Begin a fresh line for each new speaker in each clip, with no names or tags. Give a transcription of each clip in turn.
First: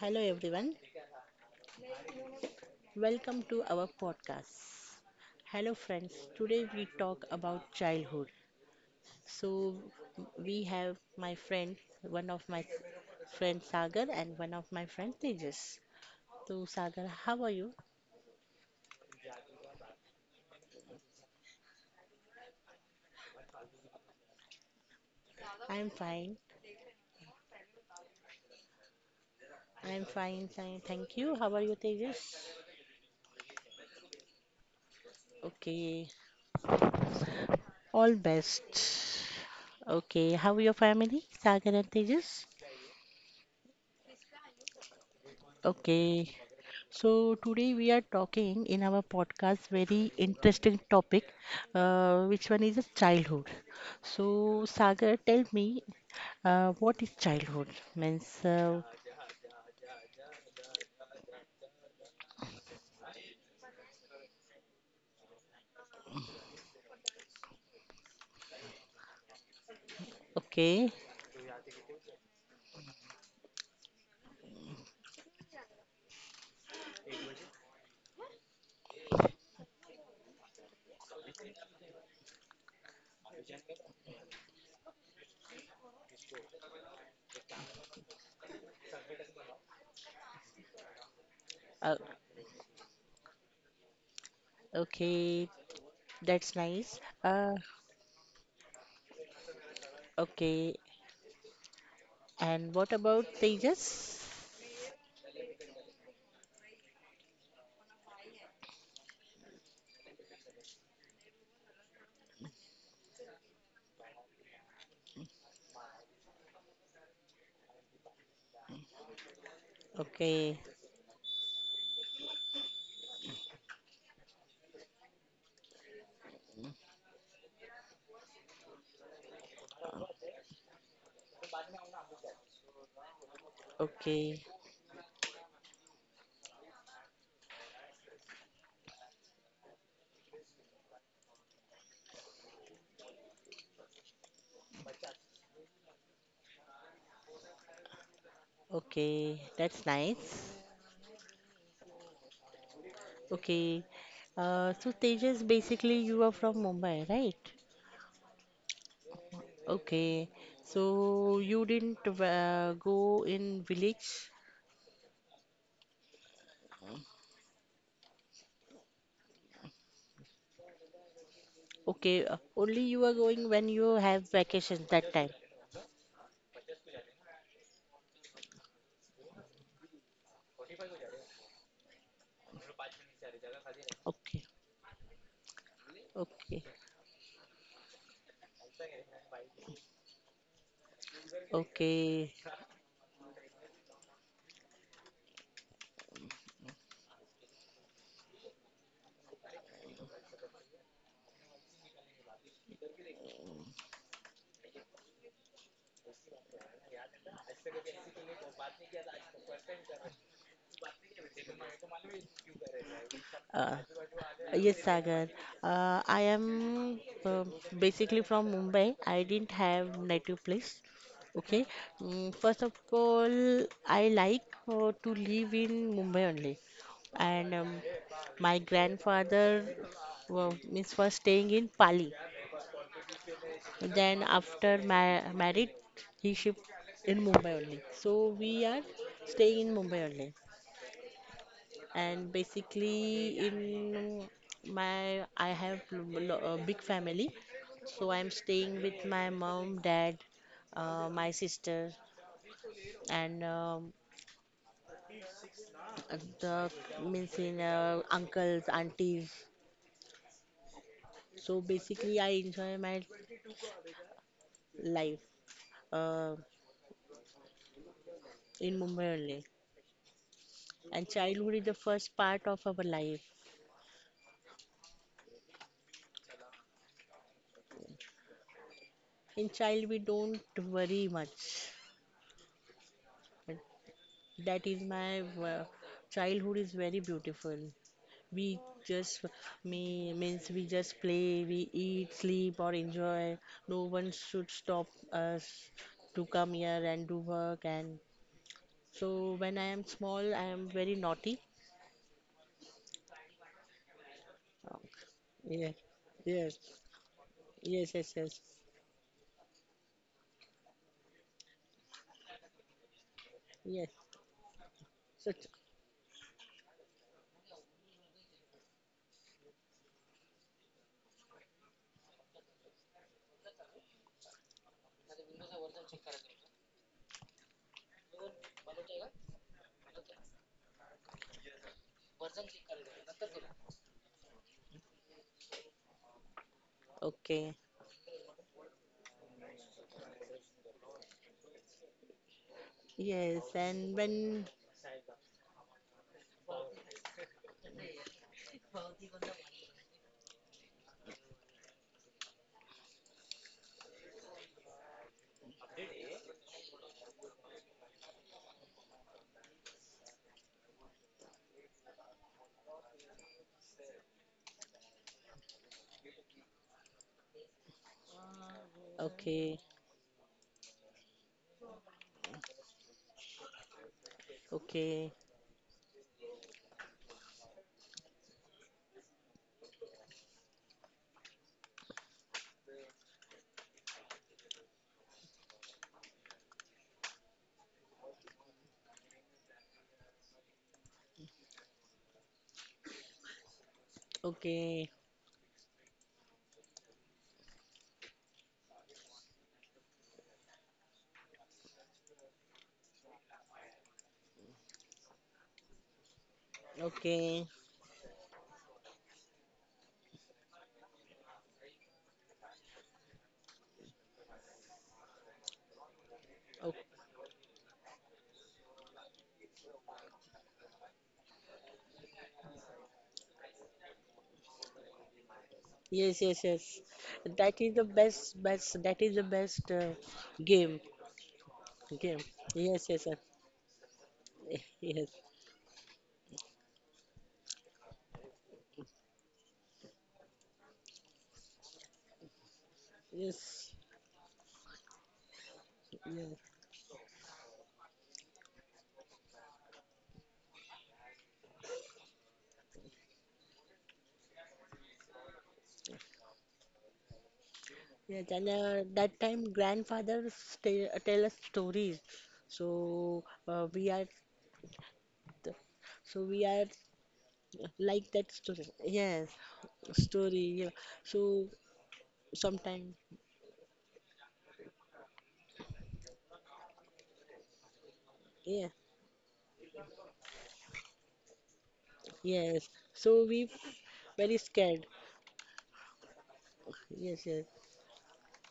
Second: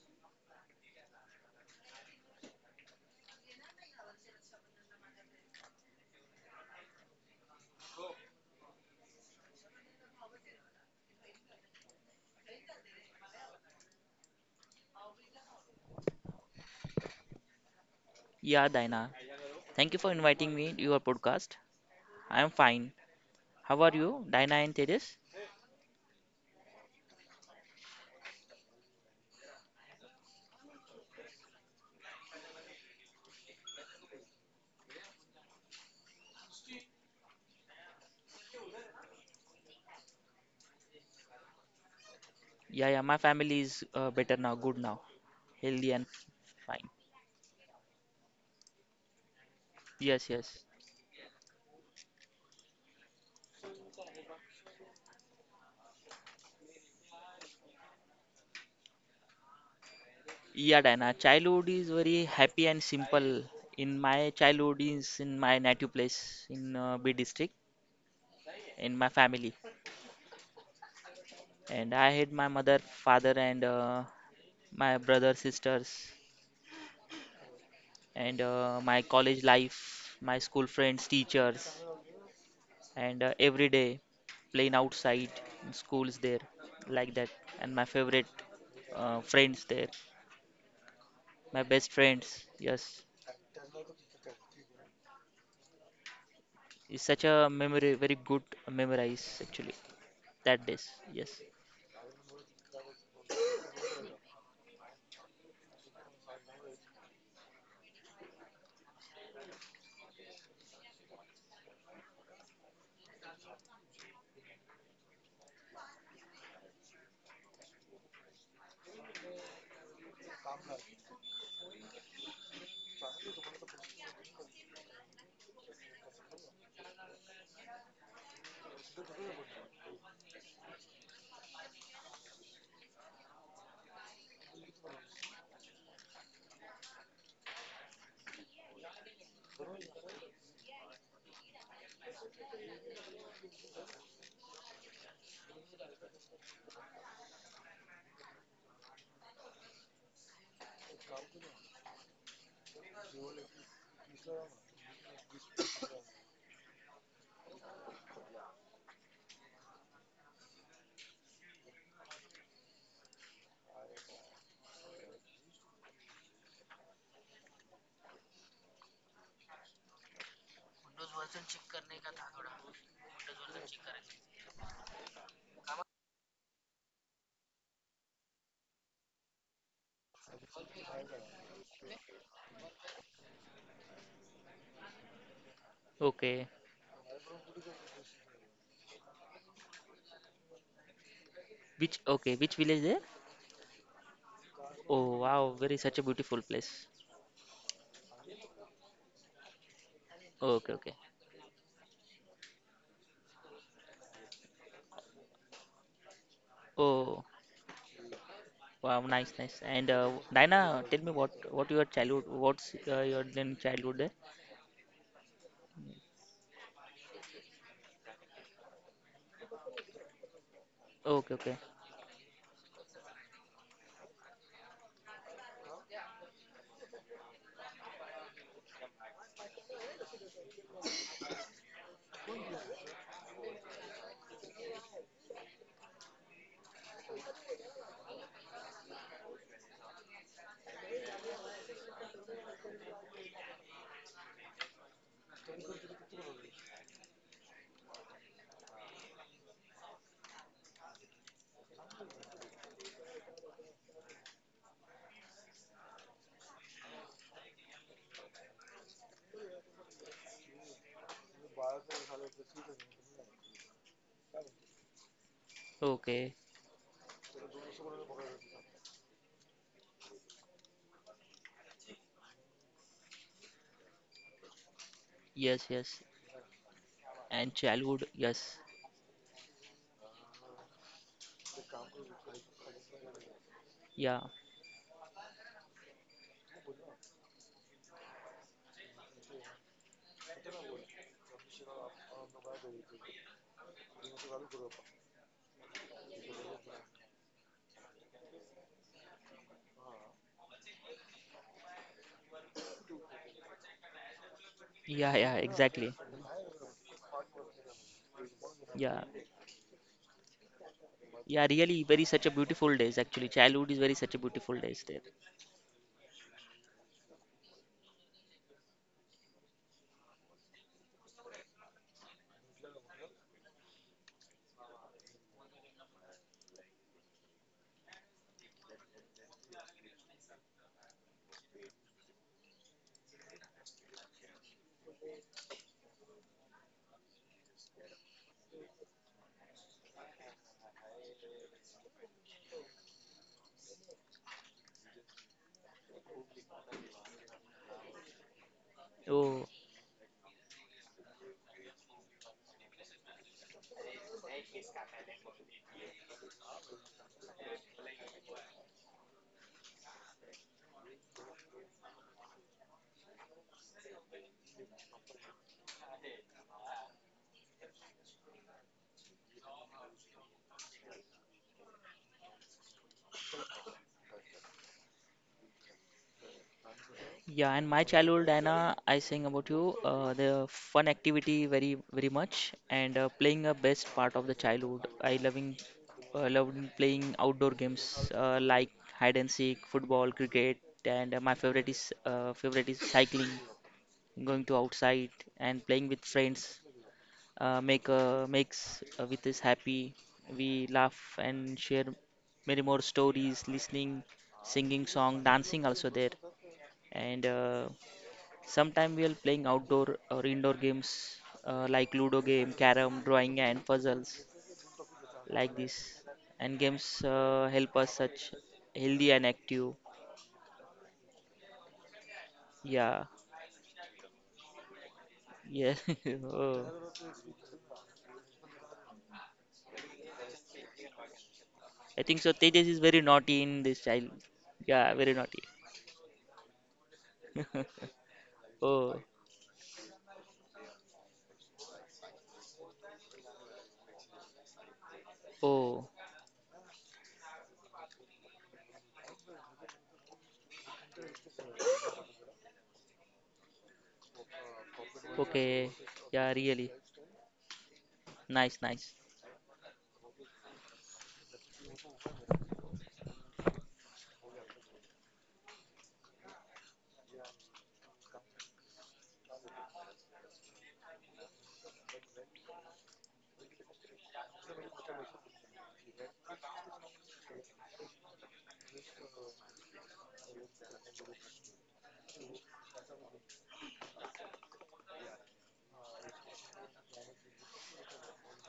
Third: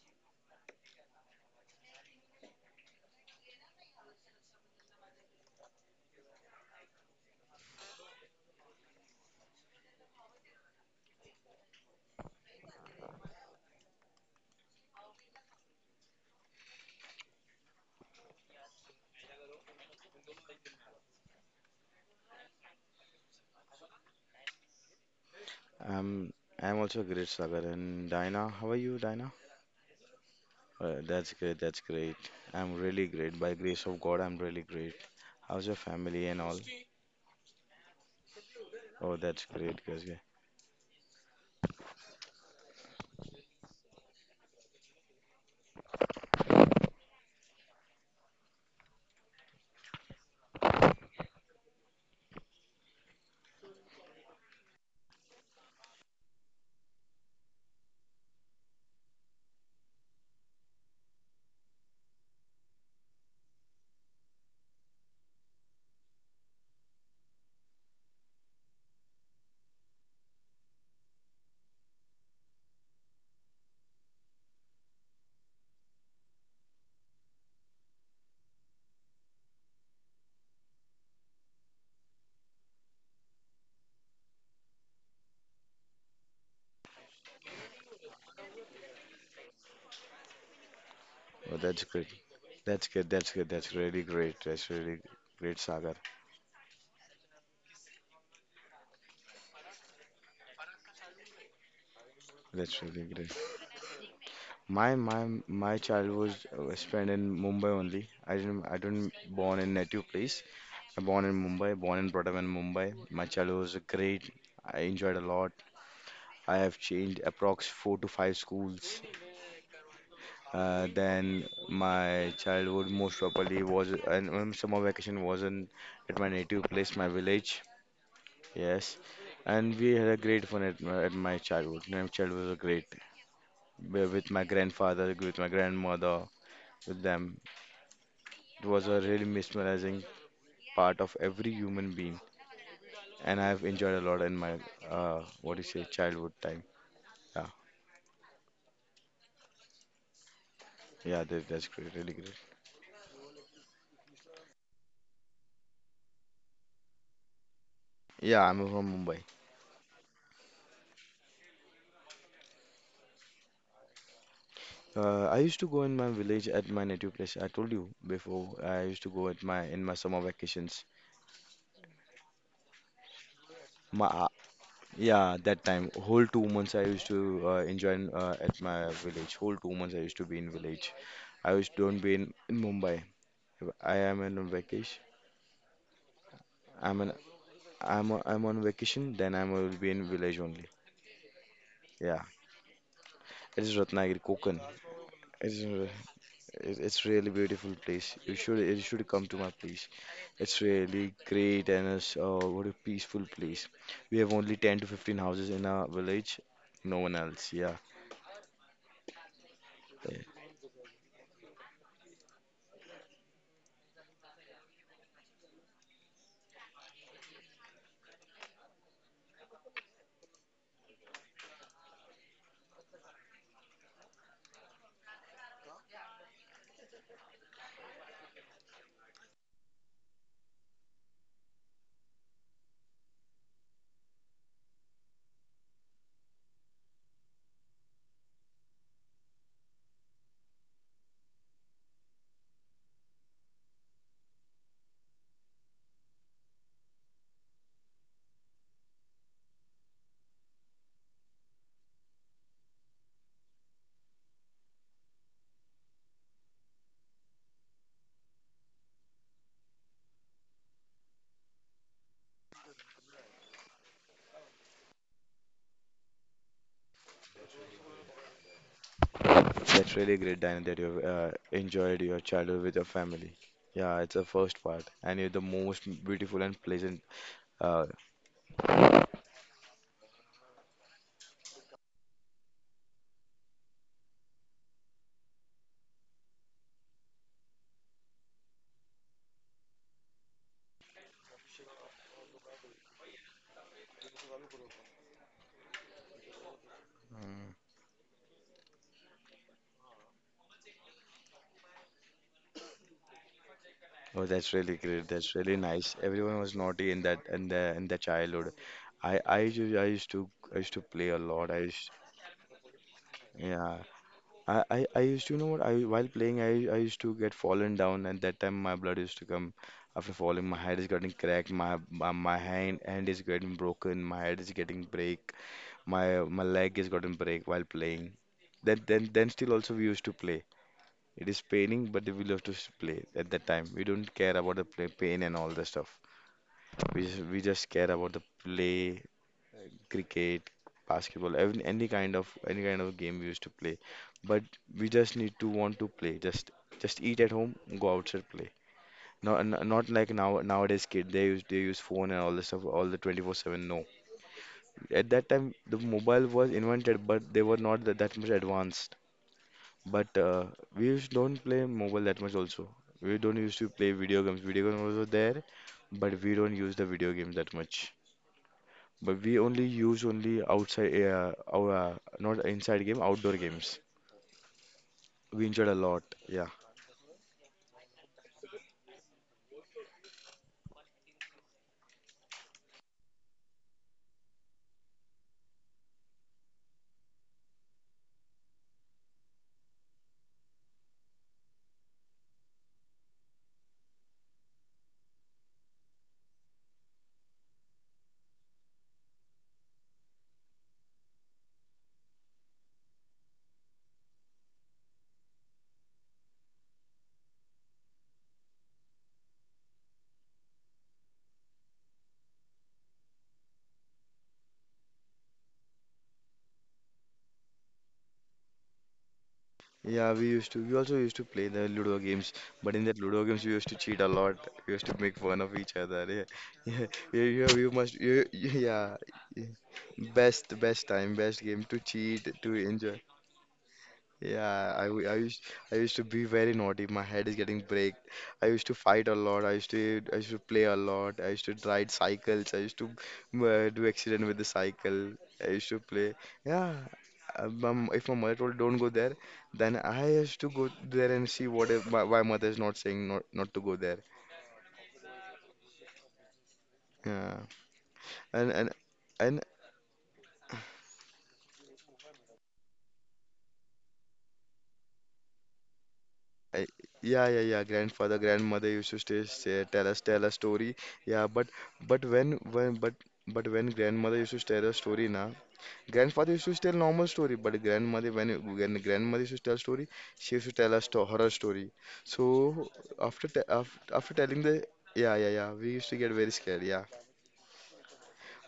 Hello everyone, welcome to our podcast. Hello friends, today we talk about childhood. So we have my friend, one of my friend Sagar and one of my friend Tejas. So Sagar, how are you?
Yeah, Dina. Thank you for inviting me to your podcast. I am fine. How are you, Dina and Tejas?
I'm
Um,
fine.
I'm also great, Sagar. And Dina, how are you, Dina?
I'm fine, Thank
That's
you. How
great,
are you
that's great.
Tejas?
I'm really great. By grace of God, I'm really great. How's your
Okay.
family and all?
All best.
Oh, that's great, that's great.
Okay. How are your family? Sagar and Tejas?
Yeah, yeah, my family is better now, good now, healthy and
Okay.
fine.
So today we are talking in our podcast very
Yes, yes.
interesting topic, which one is childhood. So Sagar, tell me, what is childhood? Means,
Yeah, Dina. Childhood is very happy and simple. In my childhood is in my native place in B district, in my family,
okay,
and I had my mother, father, and my brother, sisters, and my college life, my school friends, teachers. And every day playing outside in schools there, like that, and my favorite friends there,
Oh,
my
that's
best
uh,
great.
friends.
That's
Yes,
good, that's good, that's really great. That's really
okay,
great, Sagar.
that's nice.
it's such a memory, very good memorize actually, that
Okay,
days. Yes.
and
That's
what
really
about
great.
Tejas?
My child was spent in Mumbai only. I didn't born in native place. I born in Mumbai, born and brought up in Mumbai. My childhood was great. I enjoyed a lot. I have changed approx four to five schools.
Okay,
Then my childhood most probably was and summer vacation wasn't at my native place, my village. Yes, and we had a great fun at my childhood. My childhood was great. With
okay,
my grandfather, with my grandmother, with them. It was a really mesmerizing part of every human being, and I have enjoyed a lot in my, what do you say, childhood time. Yeah,
okay, that's nice.
yeah, that's great, really great.
Okay, so Tejas, basically you are from Mumbai, right?
Yeah, I'm from Mumbai.
Okay, so you didn't go in village?
I used to go in my village at my native place. I told you before. I used to go at my in my summer vacations.
Okay, only you are going when you
My
have vacations that time.
yeah, that time whole 2 months I used to enjoy in, at my village. Whole 2 months I used to be in village. I used don't be in Mumbai. If I am in
Okay,
on vacation.
Okay,
okay,
I'm an I am I am on vacation. Then I will be in village only.
which,
Yeah,
okay.
okay, which village there?
it is Ratnagiri, Konkan.
Oh,
It
wow,
is.
very such a beautiful place.
It's really beautiful place. You should come to my place. It's
Okay, okay.
really great, and it's what a peaceful place. We have only 10 to 15 houses in our village. No one
Oh,
else. Yeah.
wow, nice, nice. And
Yeah.
Diana, tell me, what your childhood, what's your then
Uh,
childhood there?
Yes, Sagar. I am uh, basically from Mumbai. I didn't have native place.
Okay, okay,
Okay. Mm, first of all, I like to live in Mumbai only. And my grandfather well, means first staying in Pali. Then after ma married, he shipped in Mumbai only. So we are staying in Mumbai only and basically in my I have a big family, so I'm staying with my mom, dad, my sister, and the means in uncles, aunties. So basically, I enjoy my life uh,
okay.
in Mumbai only.
That's really great, Diana, that
And
you've
childhood is the
enjoyed
first
your
part of
childhood
our
with your
life.
family. Yeah, it's the first part, and you're the
Yes,
most
yes.
beautiful and pleasant.
And
Uh,
childhood, yes.
In child, we don't worry much.
Yeah,
That is my childhood is very beautiful. We just me means we just play, we eat, sleep or enjoy. No one should stop us to come here and do work, and so when I am small I am very naughty.
oh, that's
Oh,
really great.
yeah, yeah,
That's really
yes,
exactly.
nice. Everyone
yes,
was naughty in that in
yes,
the
yes, yes,
childhood.
Yeah,
I I used I used to I used to play a
yeah,
lot. I
really,
used,
very such a beautiful days actually. Childhood
yeah,
is
yes.
very such a beautiful
I,
days
I, I
there.
used to, you
Such
know what, I while playing, I used to get fallen down, and that time my blood used to come after falling. My head is getting cracked, my hand is getting broken, my head is getting break, my my leg is getting break while playing. Then still also we used to play. It is paining, but we love to play at that time. We don't care about the play, pain and all the stuff. We
okay.
just care about the play. Cricket, basketball, every, any kind of game we
Yes,
used to play.
and
But
when
we just need to want to play. Just eat at home, go outside play. Not
Oh,
not like now nowadays kid they use phone and all the stuff all the 24/7. No, at that time the mobile was invented, but they were not that much advanced. But we used don't play mobile that much also. We don't used to play video games. Video games were there, but we don't use the video games that much. But we
okay,
only use only outside, our not inside game, outdoor games.
okay,
We enjoyed a lot. Yeah,
yeah. And my childhood, Anna, I sing about you. The fun activity, very, very much, and playing a best part of the childhood. I loving, loving playing outdoor games like hide and seek, football, cricket, and my favorite is cycling, going to
okay,
outside and playing with friends. Makes with us happy. We laugh and share many more stories, listening, singing song, dancing also there. And
okay,
sometime we are playing outdoor or indoor games like Ludo game, carom, drawing and puzzles, like this. And
okay.
games help us such healthy and active.
yeah. We used to. We also used to play the Ludo games. But in that
Yeah,
Ludo games, we used to cheat a lot. We used to make fun of
yeah.
each other.
Yes,
Yeah,
yes,
Oh.
yes.
yeah.
That is
You
the
must.
best, best. That
Yeah.
is the best
Best,
game.
best time, best game to
I
Okay.
think
cheat,
so.
to
Tejas is
Yes,
very
yes,
enjoy.
sir.
naughty in this child.
Yeah,
Yeah,
Yes,
very naughty.
I used to be very naughty. My head is getting break. I used to
Oh,
fight a lot. I used to play a lot. I used to ride cycles. I used to
yes,
do accident with the cycle. I used to
oh.
play.
yes,
Yeah, if my mother told don't go there, then I used to go there and see what if my, why mother is not saying not to go there.
Okay. Yeah, really.
Yeah,
yes. And
and
Nice,
and.
nice.
that
And
time, grandfather stay, tell us stories. So we are, th- so we are
I- yeah, yeah, yeah.
like
Grandfather,
that story.
grandmother used to stay,
Yes,
say, tell us, tell a
story. Yeah.
story. Yeah,
So
but when
sometime,
but when grandmother used to tell a story, na, grandfather used to tell normal story, but grandmother
yeah,
when grandmother used to tell story, she used to tell us to horror story. So
yes. So
after te
we
af after
very
telling the,
scared.
yeah yeah yeah, we used to get very scared. Yeah.
Yes, yes,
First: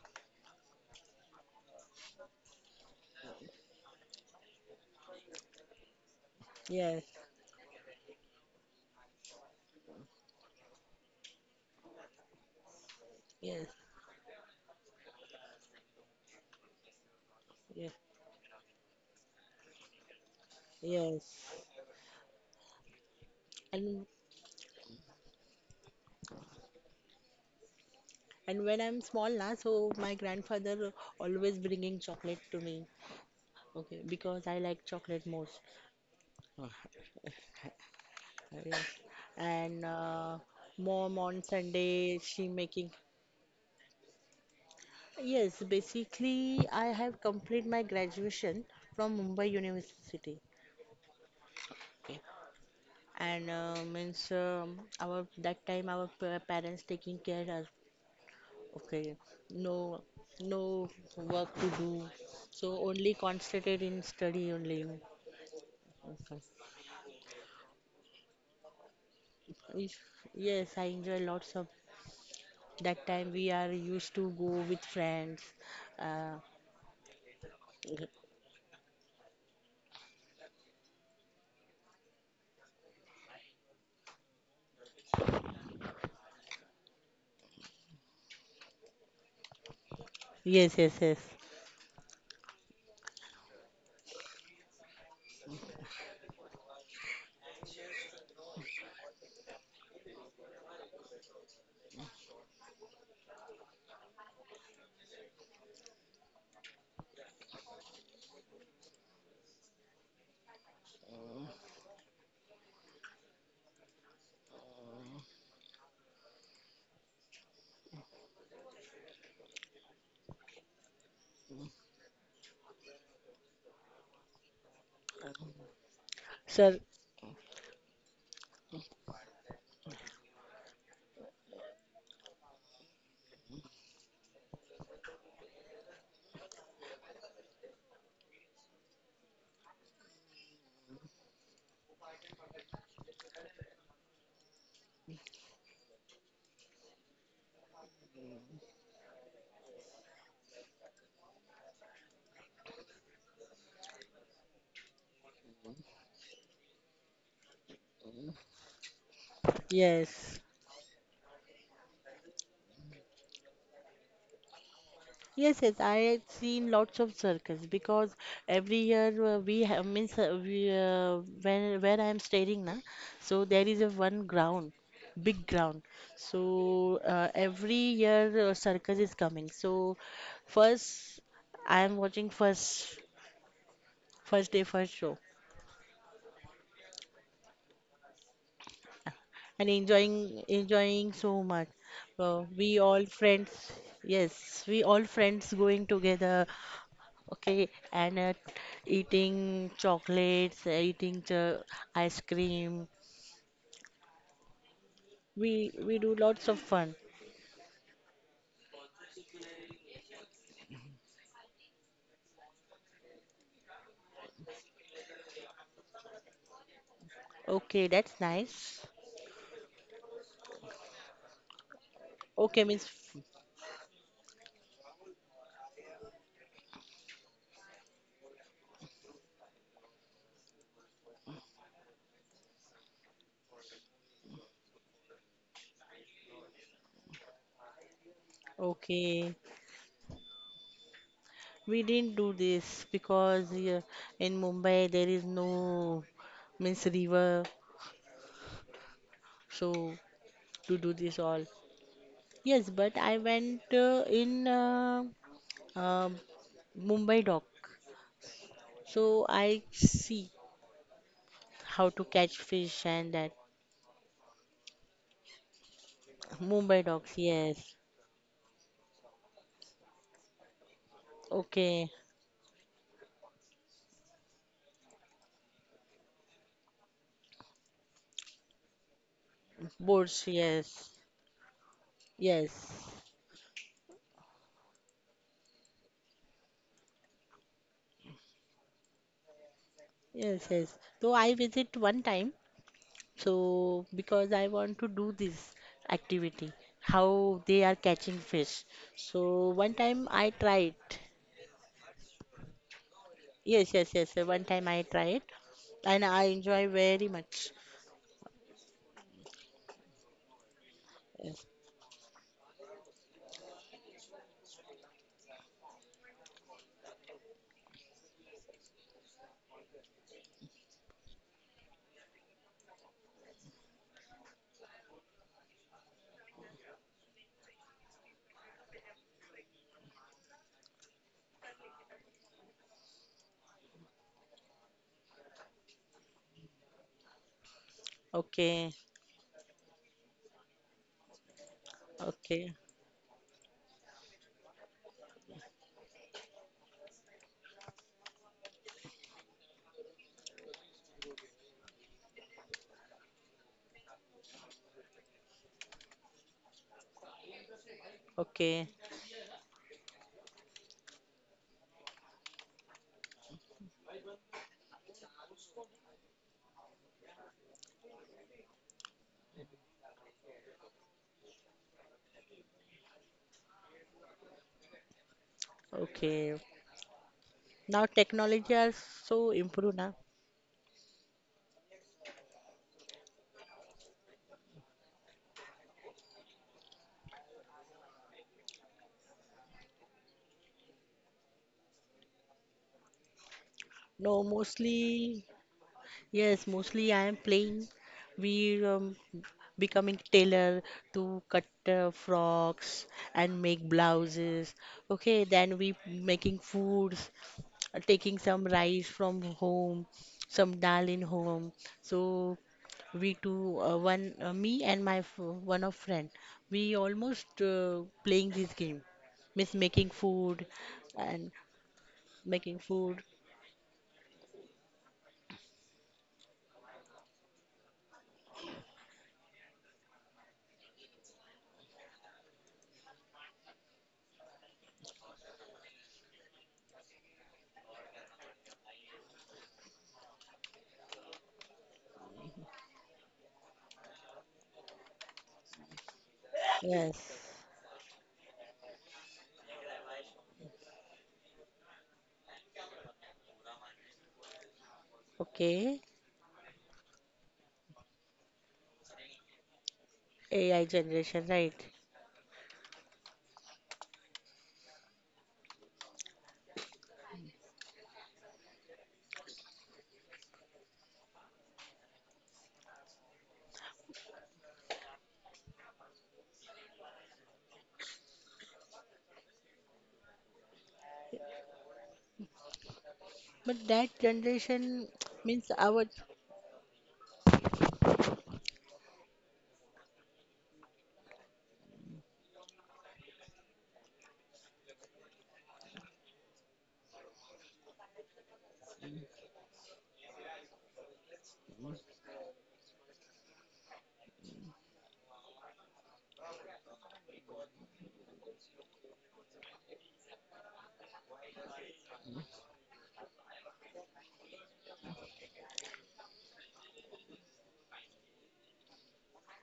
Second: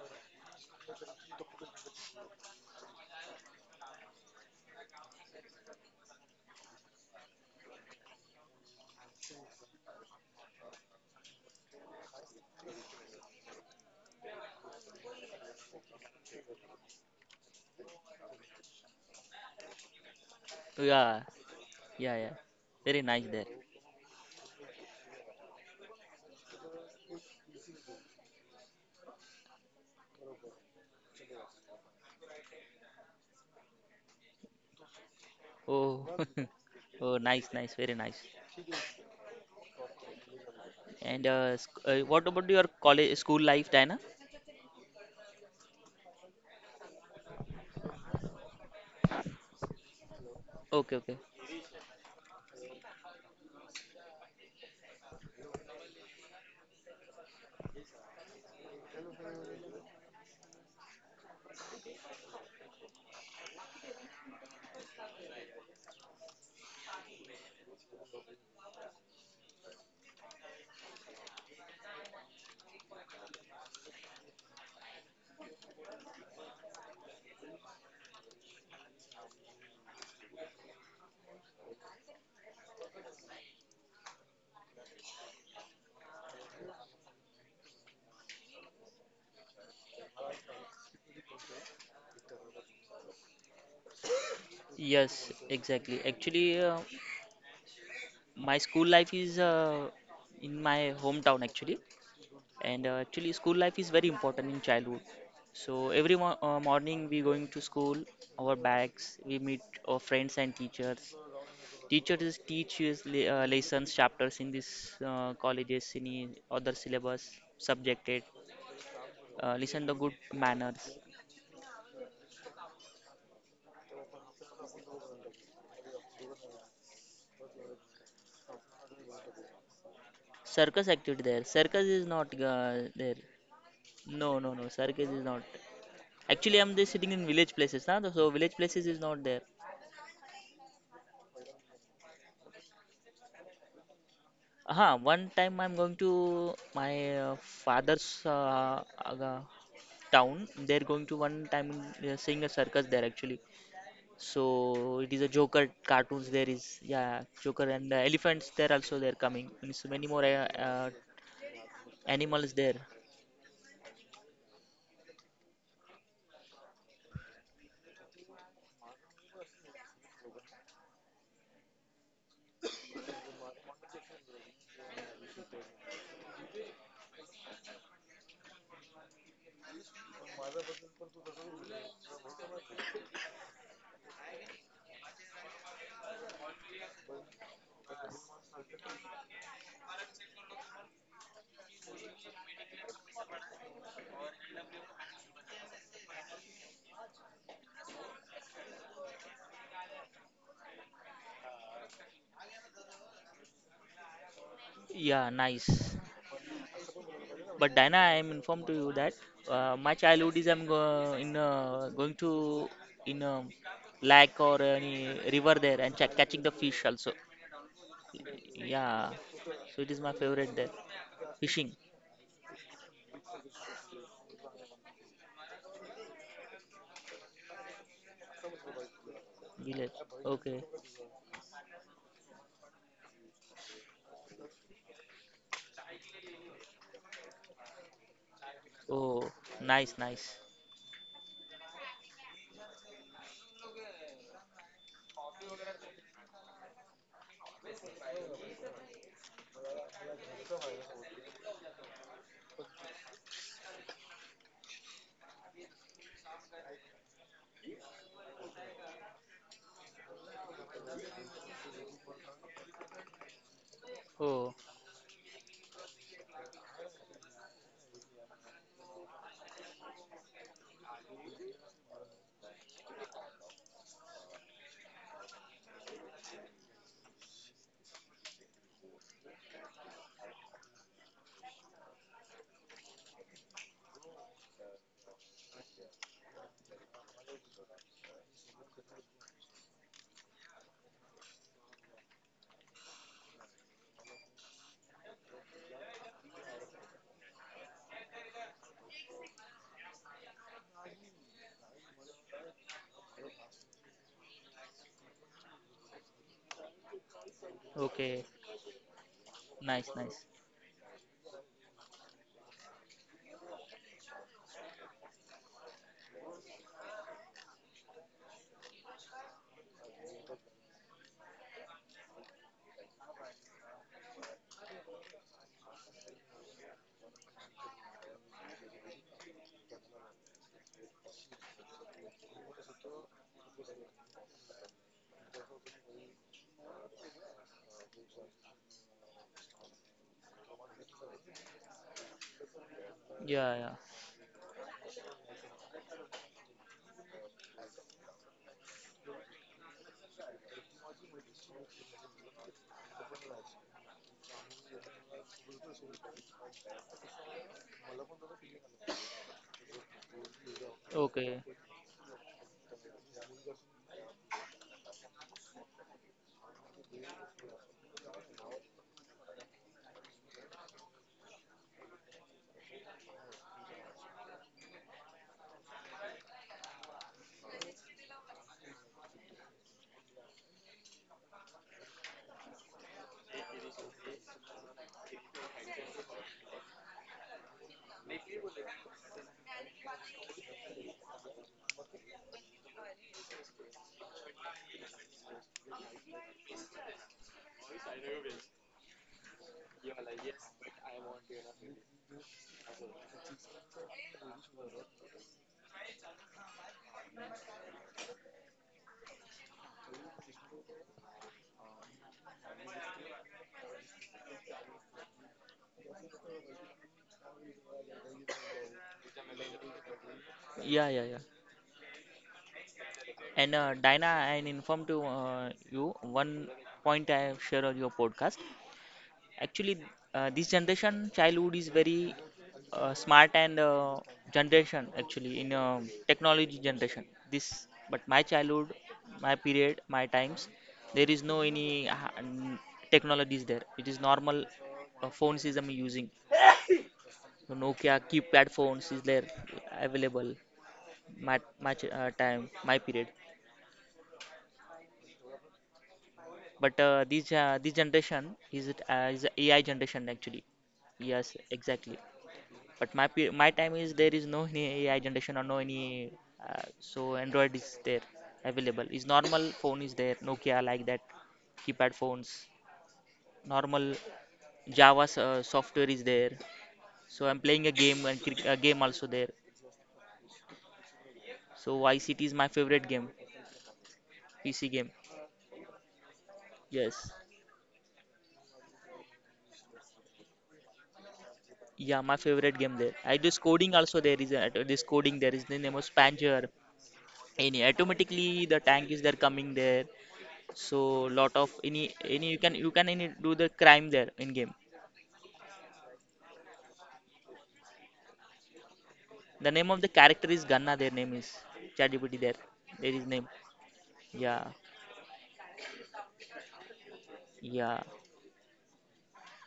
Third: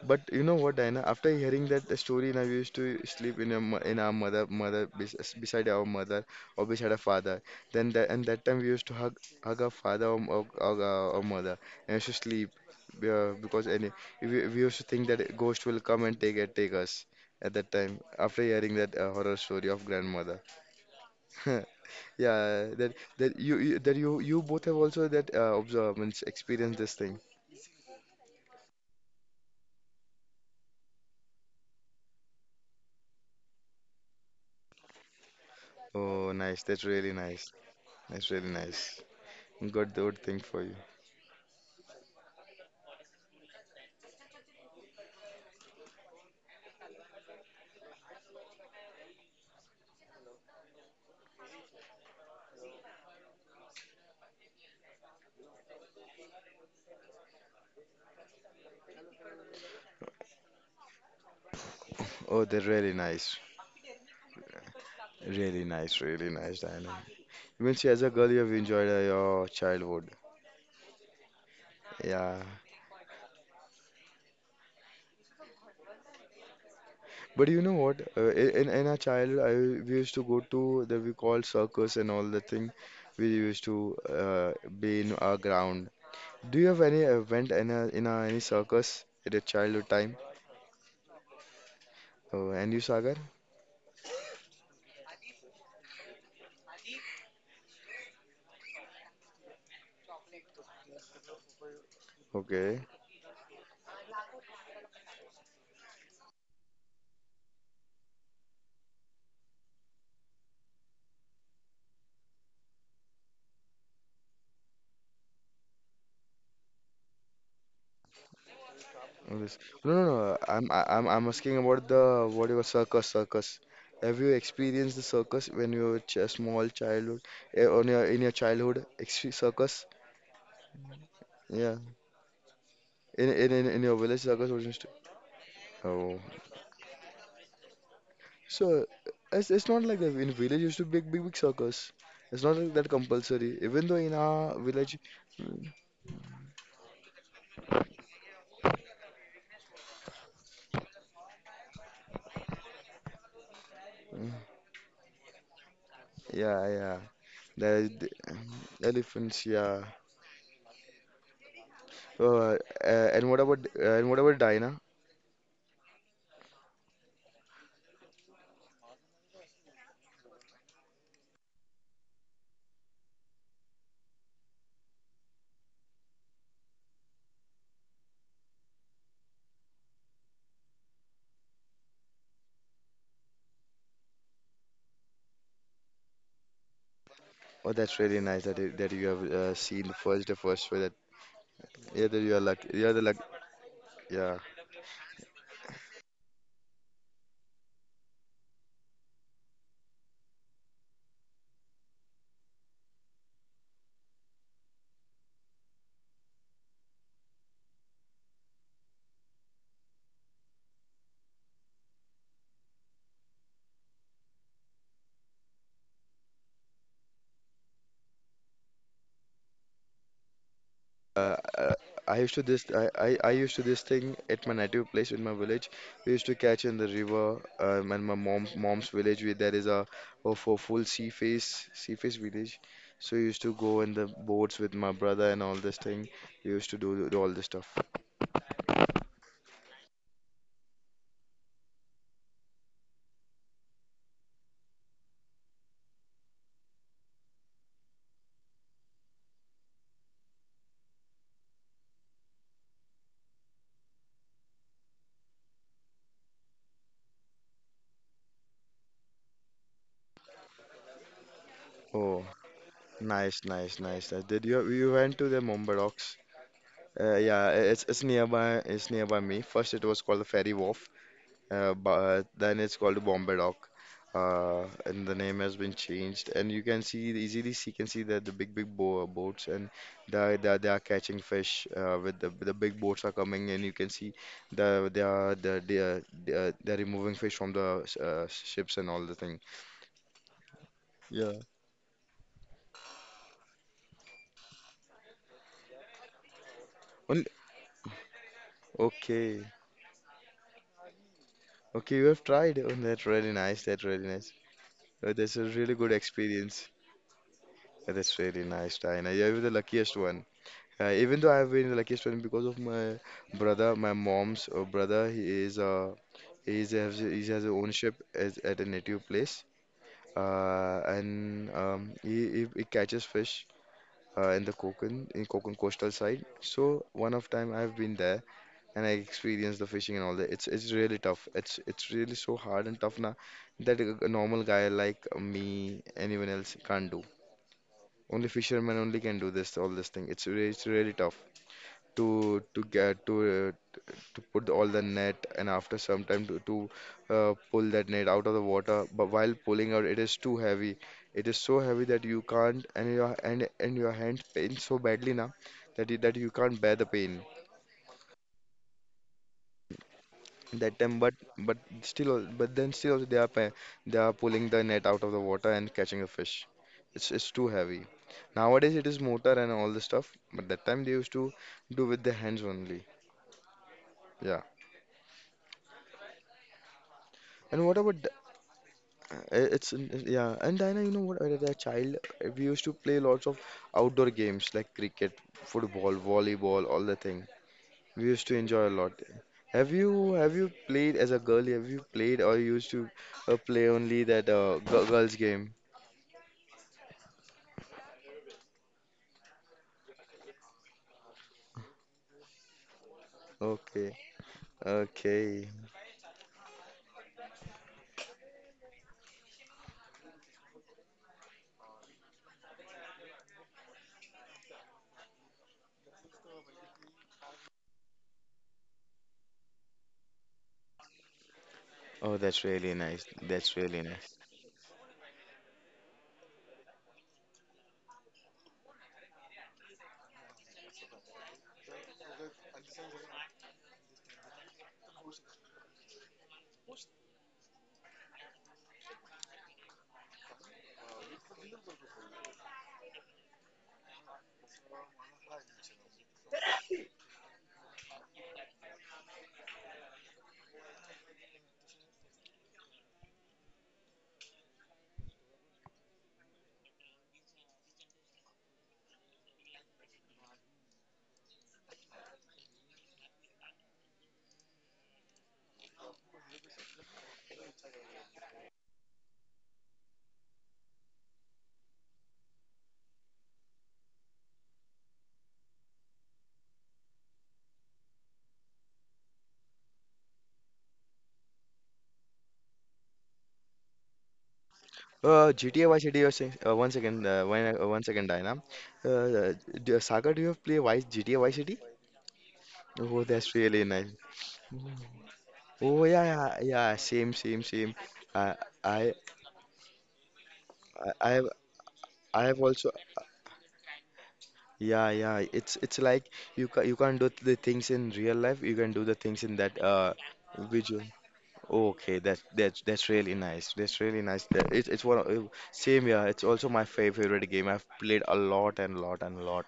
But you know what, Diana? After hearing that story, now we used to sleep in a, in our mother beside our mother or beside our
yes,
father. Then that and that time we used to hug our father or mother and used to sleep,
yes,
because any we used to think that a ghost will come and take us at that
yes,
time after hearing that horror story of grandmother.
Oh, yeah,
yes.
yeah, yeah.
Yeah, that
Very nice there.
that
And
you both have also that observed and experienced this thing.
And when I'm small now, so my grandfather always bringing chocolate to me. Okay, because I like chocolate most.
Oh,
Oh, nice. That's really
oh, nice,
nice.
nice. Very nice.
That's really
Yes.
nice.
And
Got the good thing for you.
mom
And
on Sunday,
what
she
about your
making.
college, school life, Diana?
Yes, basically I have complete my graduation from Mumbai University.
Okay, okay.
Okay. And means our that time our parents taking care us. Okay. No, no work to do.
Oh, they're
So
really
only
nice.
concentrated in study only.
Really nice, really
Okay.
nice, Diana. Even see, as a girl, you have enjoyed your
Yes,
childhood.
yes, I enjoy lots of
Yeah.
that time we are used to go with friends. Uh,
But you know what? In our childhood, I we used to go to the we call circus and all the thing. We used to uh, be in our ground. Do you have any event in a, any circus at a childhood time?
yes, yes, yes.
Oh, and you, Sagar?
Yes, exactly. Actually, my school life is in my hometown actually,
Okay.
and actually, school life is very important in childhood. So every mo morning we going to school, our bags, we meet our friends and teachers. Teachers teach you lessons, chapters in this colleges, any other syllabus, subjected. Uh,
Yes.
listen
No,
the
no,
good
no.
manners.
I'm asking about the what you were circus, circus. Have you experienced the circus when you were a small
Sir,
childhood, eh, on your in your childhood, exp circus?
Circus activity there.
Yeah,
Circus is not there.
in your village
No,
circus
no,
was
no.
used to.
Circus is not.
Oh,
Actually, I'm just sitting in village places, na? So village
so
places is not there.
it's not like that. In village used to be big circus. It's not like that compulsory. Even though in our
Aha,
village,
one time I'm going to my father's uh, town. They're going to one time seeing a circus there actually. So it is a Joker cartoons. There
yeah,
is,
yeah,
yeah, Joker
the,
and the
the
elephants. There also they're
elephants,
coming.
yeah.
Means many more
yes.
Uh,
animals there.
and what about Dinah?
Yes, yes, I had seen lots of circus because every year we have means when where I am staying now, so there is a one ground, big ground. So every year circus is coming. So first I am watching first day first show,
Oh, that's really nice that it, that you have
and
seen the
enjoying
first show that,
enjoying so much.
yeah, that you are
We
lucky, yeah, the
all
luck.
friends,
Yeah.
yes, we all friends going together, okay, and eating chocolates, ice cream.
Yeah, nice.
We do lots of fun.
But Diana, I am informed to you that my childhood is I'm go in going to in a lake or any river there and ch catching the fish also.
Okay, that's nice.
Yeah, so it is my favorite there.
uh, uh,
Fishing
I used to
Okay,
this
means f-
I used to this thing at my native place in my village we used to catch in the river, and my mom's village where there is a
village. Okay.
full sea face village so we used to go in the boats with my brother and all this thing we used to do all this stuff.
Oh,
okay.
nice, nice.
We didn't do this because in Mumbai there is no means river so to do this all yes but I went in uh, Mumbai dock. So I see how to
Oh,
catch fish and that
nice nice nice nice, did
Oh,
you you went to the Mumbai docks?
Mumbai docks.
Yeah,
Yes.
it's nearby. It's nearby me. First, it was called the Ferry Wharf,
Okay.
but then it's called the Bombay Dock, and the name has been changed. And you can see easily, see can see that the big big bo boats and
Boats.
they are
Yes.
catching fish. With the
Yes.
big boats are coming and you can see they are they're removing fish from the ships and all the thing.
Yes. Yes. So
Yeah.
I visit one time. So because I want to do this activity,
Only,
how they are catching fish.
okay.
So one time I tried.
Okay, you have tried. Oh, that's really nice.
Yes.
That's
Yes.
really
Yes. Sir,
nice.
one time I
Oh,
tried,
that's a really good
and I enjoy
experience.
very much.
That is
okay.
really nice, Diana. Yeah, you're the
Nice,
luckiest
nice.
one. Even though
Yes.
I've been the luckiest one because of my brother, my mom's brother. He is, has he has a ownership as, at a native place. And he catches fish in the Konkan coastal side. So one of time I've been there and I experienced the fishing and all that. It's really tough. It's really so hard and tough now that a normal guy like me, anyone else can't do. Only
Okay.
fishermen only can do this all this thing. It's really tough to
Okay.
to get to
Yeah,
uh,
yeah.
to put all the net and after some time to pull that net out of the water. But while pulling out, it is too heavy. It is so heavy that you can't and your and your hand pains so badly now that that you can't bear the pain.
Okay.
That time, but
Okay.
but still al- but then still also they are they are pulling the net out of the water and catching a fish. It's too heavy. Nowadays it is motor and all the stuff, but that time they used to do with the hands only. Yeah.
Okay.
and what
Now
about the-
technology has so
uh,
improved now.
yeah, and Diana, you know what, as a child, we used to play lots of outdoor games like cricket, football, volleyball, all the thing. We used to enjoy a lot. Have you played as a girl? Have you played or used to play only
No,
that girls
mostly
game?
yes, mostly I am playing. We becoming tailor to cut frocks and make
Okay.
blouses. Okay,
Okay.
then we making foods, taking some rice from home, some dal in home. So we two, one me and my one of friend, we almost playing this game, Miss making food
Yeah, yeah, yeah.
and.
Oh, that's
Making
really
food.
nice. That's
And
really nice.
Dina, I informed to you one point I have shared on your podcast. Actually, this generation childhood is very smart and generation actually in technology generation. This, but my childhood, my period, my times, there is no any technologies there. It is normal phones is I'm using.
Yes.
So Nokia keypad phones is there available. My time, my period.
Okay.
But this this generation is it is AI generation actually.
AI generation,
Yes,
right?
exactly. But my my time is there is no any AI generation or no any so Android is there available. Is normal phone is there Nokia, like that, keypad phones. Normal Java software is there. So I'm playing a game and a game also there. So YCT is my favorite game,
But that
PC
generation
game.
means
GTA Vice
our
City. You're saying one second.
Yes.
One one second, Diana. Uh, uh, Saga, do you have play Vice GTA Vice City?
Yeah, my favorite game there.
Oh,
I do
that's really
coding
nice.
also, there is a, this coding, there is the name
Oh
of
yeah, yeah,
Spanger.
yeah. Same, same,
Any
same. I,
automatically the tank
I,
is there coming there, so
I I have,
lot of any
I
any you
have
can,
also.
you can any do the crime there in game.
Yeah, yeah. It's like you can't do the things in real life. You can do the things in
The
that
name of the character is ganna,
visual.
their name is
Okay,
chatgpt
that's
there,
that's that's
there is
really
name.
nice. That's really nice.
Yeah,
That it's one of, same, yeah. It's also my favorite game. I've
yeah.
played a lot and lot and lot.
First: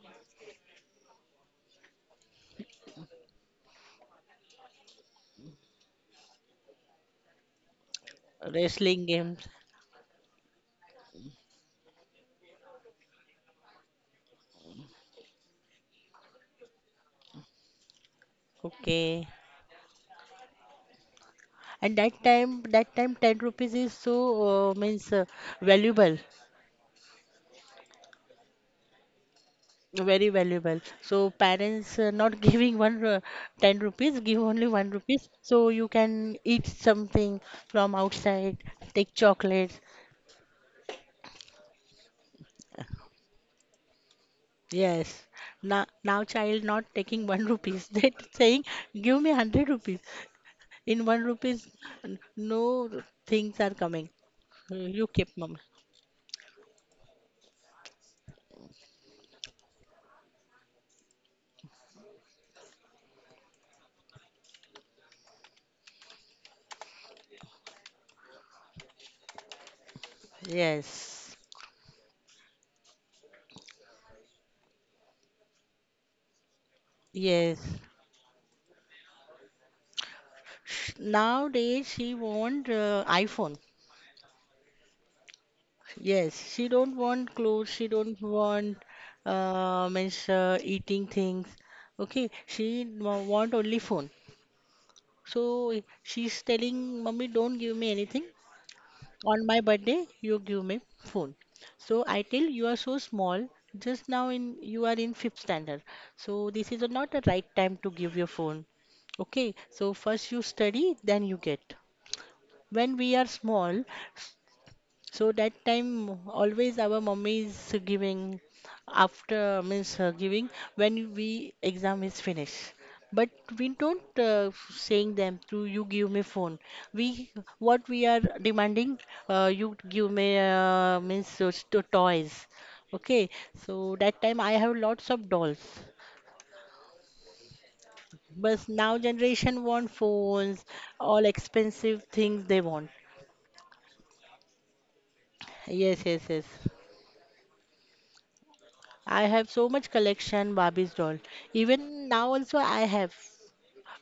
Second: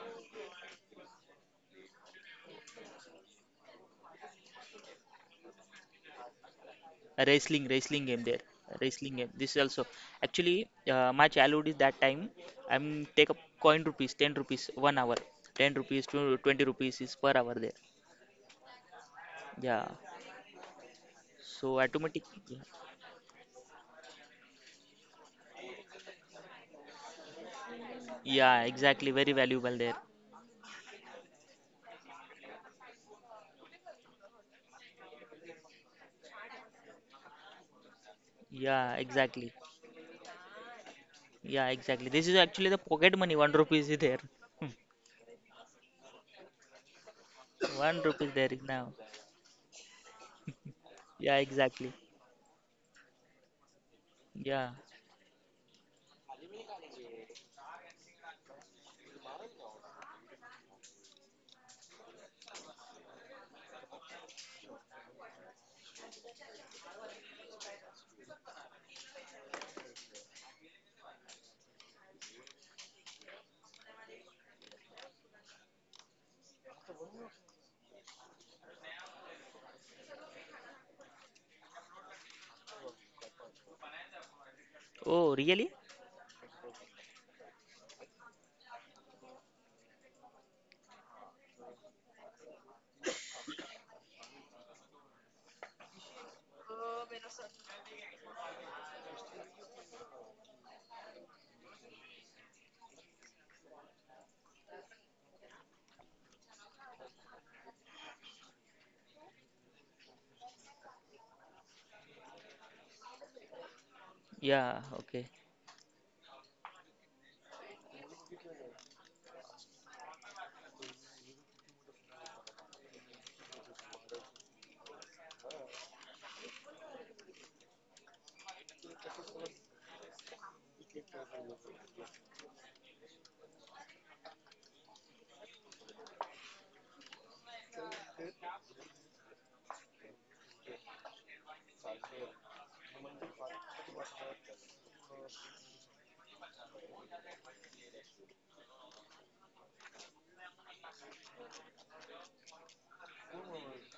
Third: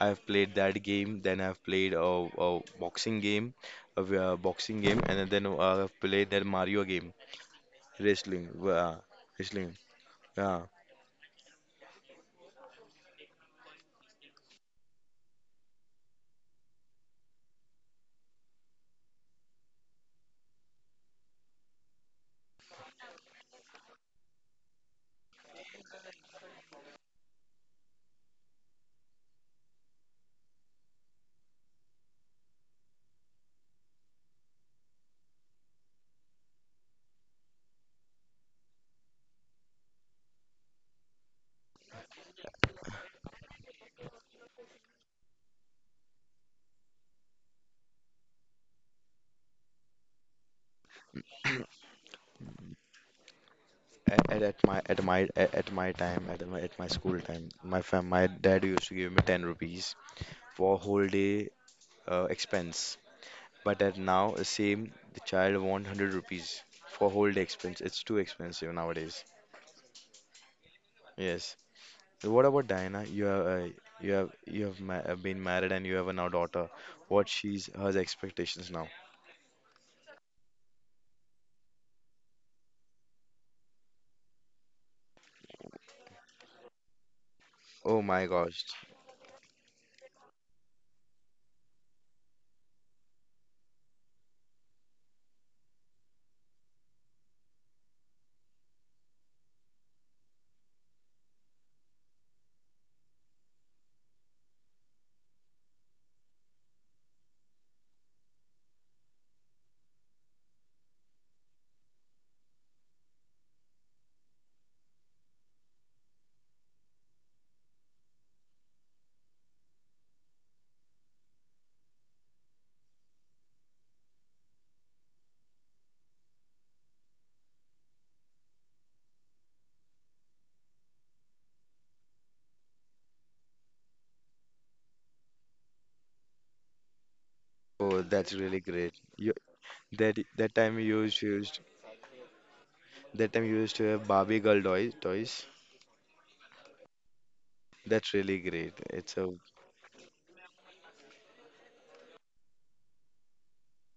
I've played that game. Then I've played a boxing game, a boxing game, and then I've played that Mario game,
A wrestling game there.
wrestling,
A
wrestling
wrestling game,
games.
this is
wrestling.
also actually,
Yeah.
my childhood is that time I'm take up coin rupees 10 rupees 1 hour, 10 rupees to 20 rupees is per hour there.
Okay.
Yeah, so
And that
automatic.
time, that time, 10 rupees is so means valuable,
Yeah, exactly, very valuable there.
very valuable. So parents not giving one 10 rupees, give only one rupees. So you can eat something from outside,
Yeah,
take
exactly.
chocolates.
Yeah, exactly. This is actually the pocket money. One rupee is there.
Yes. Now, now child not taking one rupees.
One
They
rupees there
saying,
now.
give me 100 rupees. In one
Yeah,
rupees,
exactly.
no things are coming.
At, at, at
Yeah.
my
You
at my
keep mum.
school time, my dad used to give me 10 rupees for whole day expense. But at now, the same, the child want 100 rupees for whole day expense. It's too expensive nowadays.
Yes.
Yes. What about Diana? You have ma been married, and you have a now daughter. What
Yes.
she's her expectations now?
Nowadays she want iPhone.
Oh, really?
Yes, she don't want clothes. She
Oh
don't
my gosh.
want means eating things. Okay, she want only phone. So she's telling, "Mummy, don't give me anything. On my birthday you give me phone." So I tell, "You are so small, just now in you are in fifth standard, so this is not the right time to give your phone. Okay, so first you study, then you get." When we are small,
Yeah.
so
Okay.
that time always our mummy is giving, after means giving when we exam is finished. But we don't saying them to you give me phone. We what we are demanding, you give me means to toys. Okay, so that time I have lots of dolls.
Oh, that's really
But now
great. You
generation want
that that
phones,
time you
all
used used
expensive things they want.
That time you used to have Barbie girl toys.
Yes, yes, yes.
That's really great. It's
I
a
have so much collection Barbie's doll. Even now also I have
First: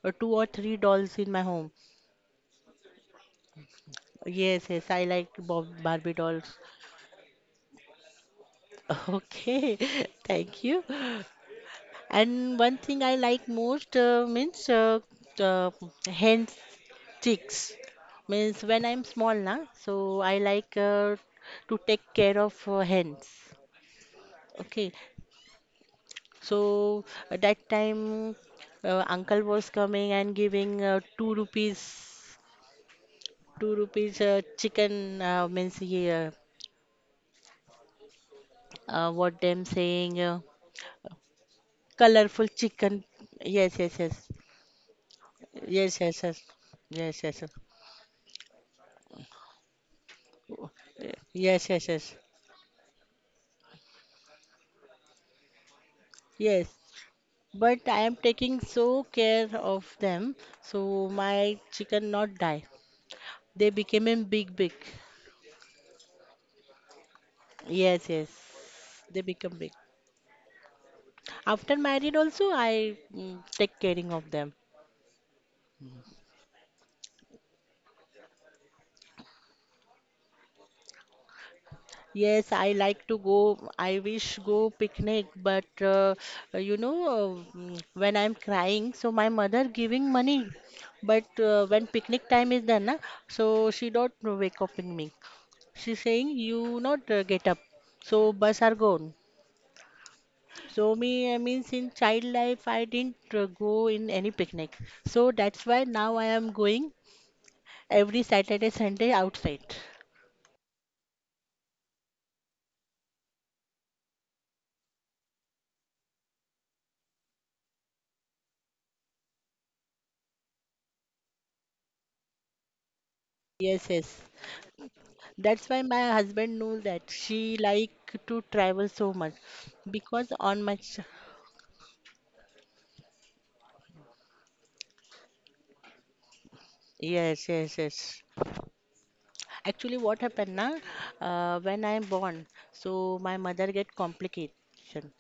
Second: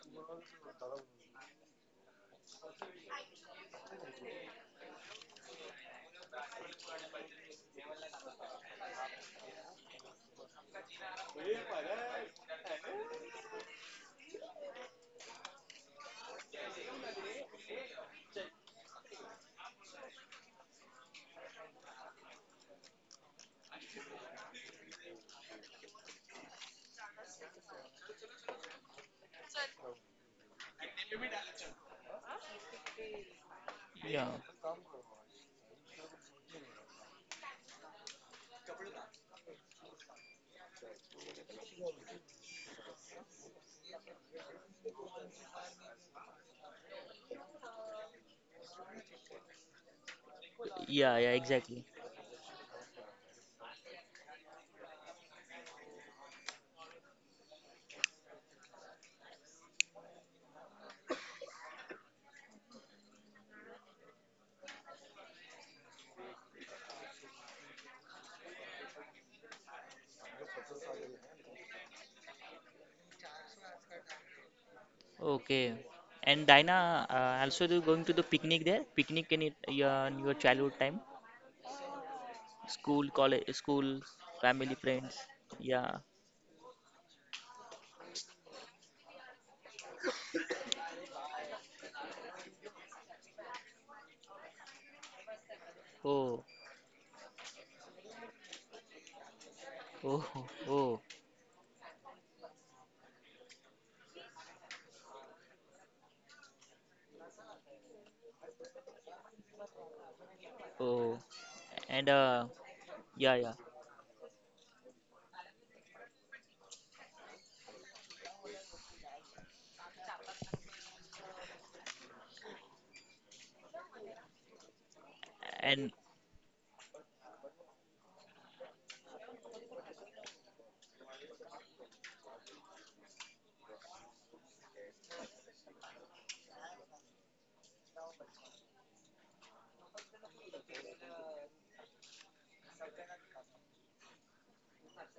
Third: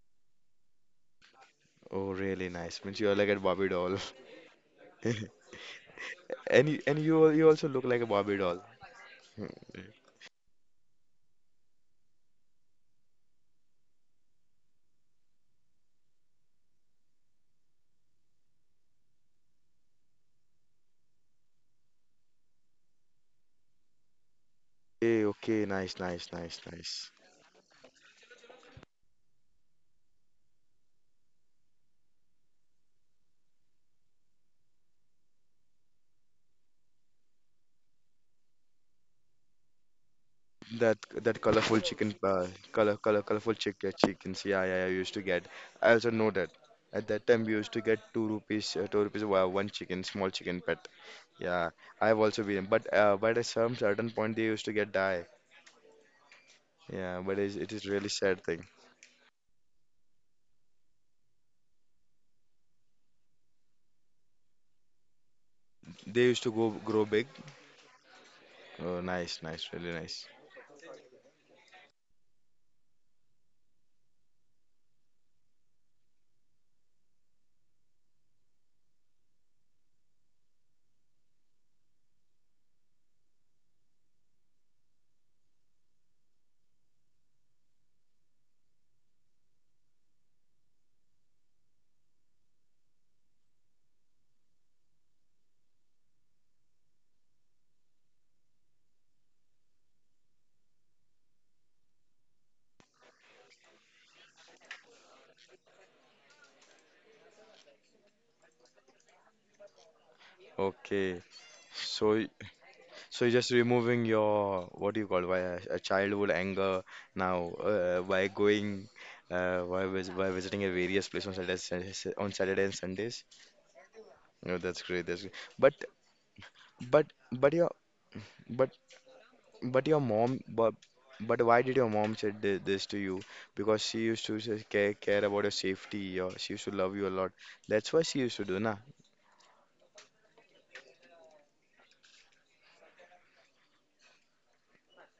two or three dolls in my home.
Oh, really nice. Means you are like a Barbie doll.
Yes, yes, I like Bob Barbie dolls.
And you also look like a Barbie doll.
Okay, thank you. And one thing I like most means uh, hand sticks. Means when I'm small, na, so I like to take care of hands. Okay,
Okay, okay, nice, nice, nice,
so
nice.
at that time, uncle was coming and giving two rupees
Yeah.
chicken what them saying
That colorful chicken,
colorful chicken.
colorful
Yes, yes, yes,
chickens. Yeah, yeah, yeah. We used to get. I
yes,
also
yes,
know
yes,
that. At
yes,
that
yes,
time,
yes,
we used to get 2 rupees, 2 rupees one chicken, small chicken
oh,
pet.
eh,
Yeah. Yeah.
yes,
Yeah,
Exactly.
yes, yes.
I've also been. But at some certain point, they used to get die.
Yes.
Yeah, but it is
But I
really
am
sad
taking
thing.
so care of them, so my chicken not die. They became big, big.
They used to go grow big.
Yes, yes,
Oh,
they
nice,
become
nice,
big.
really nice.
After married also, I mm, take caring of them.
Okay. And Dina, also you going to the picnic there? Picnic in it, yeah, in your childhood time?
Yes, I like
School,
to
college,
go.
school,
I wish go
family, friends.
picnic, but
Yeah.
you know mm, when I'm crying, so my mother giving money, but when picnic time is done, na, so she don't wake up in me. She saying
Oh.
you not get up, so bus are gone.
Oh.
So
Oh.
me, I mean, since child life, I didn't go in any picnic. So that's why now I am going every Saturday, Sunday outside.
Oh.
Okay,
And
so. So you're
yeah,
just
yeah.
removing your, what do you call, why a childhood anger now, by going, by visiting a various place on Saturdays and on Saturday and Sundays.
Yes, yes.
No, that's great. That's great.
That's why
But
And
my husband knew
but
that
but
she
your
like to
but
travel so much
but your
because
mom
on my ch-
but why did your mom said this to you? Because she used to say, care about your safety. Your, she used to love you a lot.
yes, yes,
That's why she
yes.
used to do, na?
Actually, what happened na? When I'm born, so my mother get complication.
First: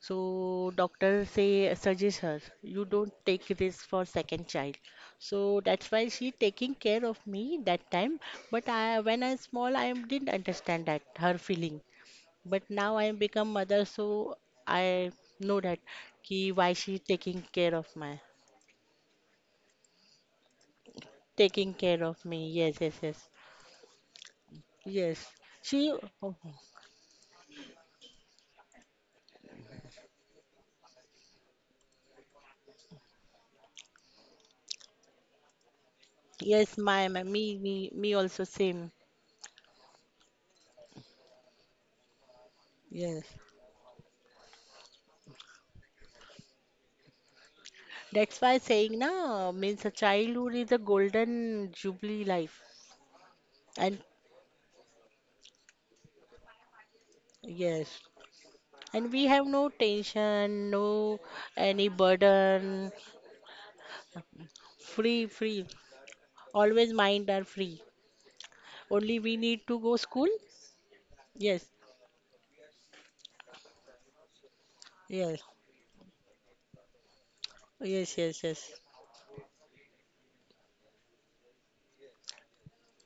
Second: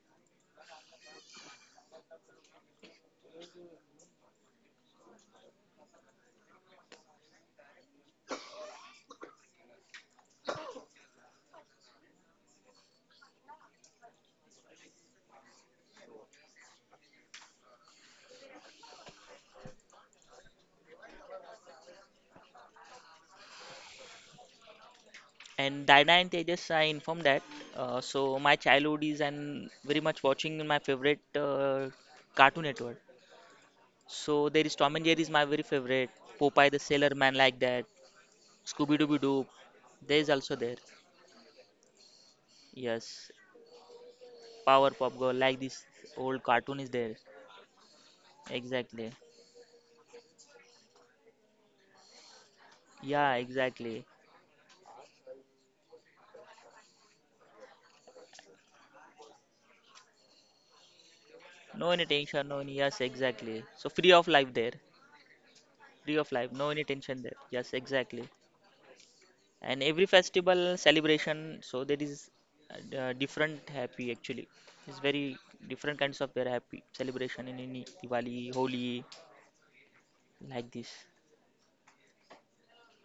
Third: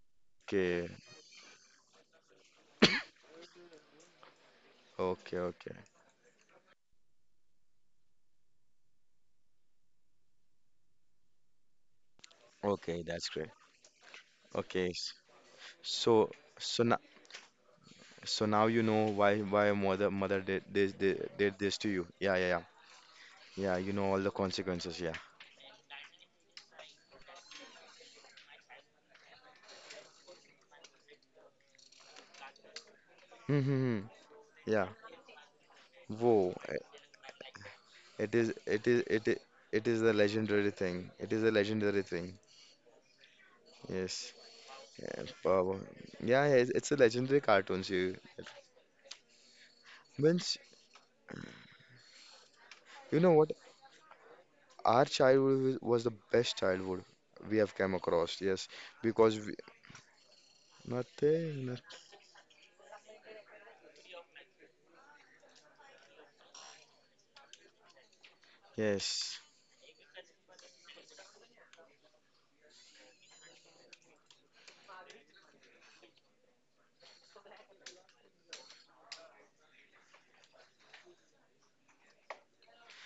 So
Okay,
doctor say suggest her you don't take this for second child. So
okay, okay,
that's why she taking care of me that time. But I when I small I didn't understand that her feeling. But now
okay.
I
That's great.
become mother, so I
Okay,
know that
so
ki why she
now.
taking care of my
So now you know why your mother did did
taking
this to
care
you.
of
Yeah, yeah,
me.
yeah.
Yes, yes, yes,
Yeah, you know all the consequences, yeah.
yes.
And
She,
Dina and
oh,
Tejas, I informed that. So my childhood is and very much watching my favorite Cartoon Network.
Hmm, hmm, hmm.
So there is
Yeah.
Tom and Jerry is my very favorite.
Whoa.
Popeye the
yes, my,
Sailor
my
Man like
me
that.
me me
It
also
is it
same.
Scooby
is
Dooby
it is,
Doo.
it is a
There is also
legendary
there.
thing. It is a legendary thing.
Yes,
Yes.
Yes.
Powerpuff
Yeah,
Girl, like
power.
this old
Yeah, yeah,
cartoon is
it's a
there.
legendary cartoon series.
that's why saying
Exactly.
na means a childhood
Means,
is a golden jubilee life,
you know
Yeah,
what?
and
exactly.
Our childhood was the best childhood we have come
yes,
across. Yes,
and we
because
have
we,
no tension, no
nothing,
any
No any tension, no any,
burden,
yes, exactly. So free of life there.
free, free.
Free of life, no any
Always
tension
mind
there.
are
Yes,
free.
exactly.
Only we
Yes.
need to
And
go
every
school.
festival celebration,
Yes,
so there is different happy actually, it's very
yes,
different kinds of their happy celebration in any
yes,
Diwali,
yes, yes,
Holi, like this.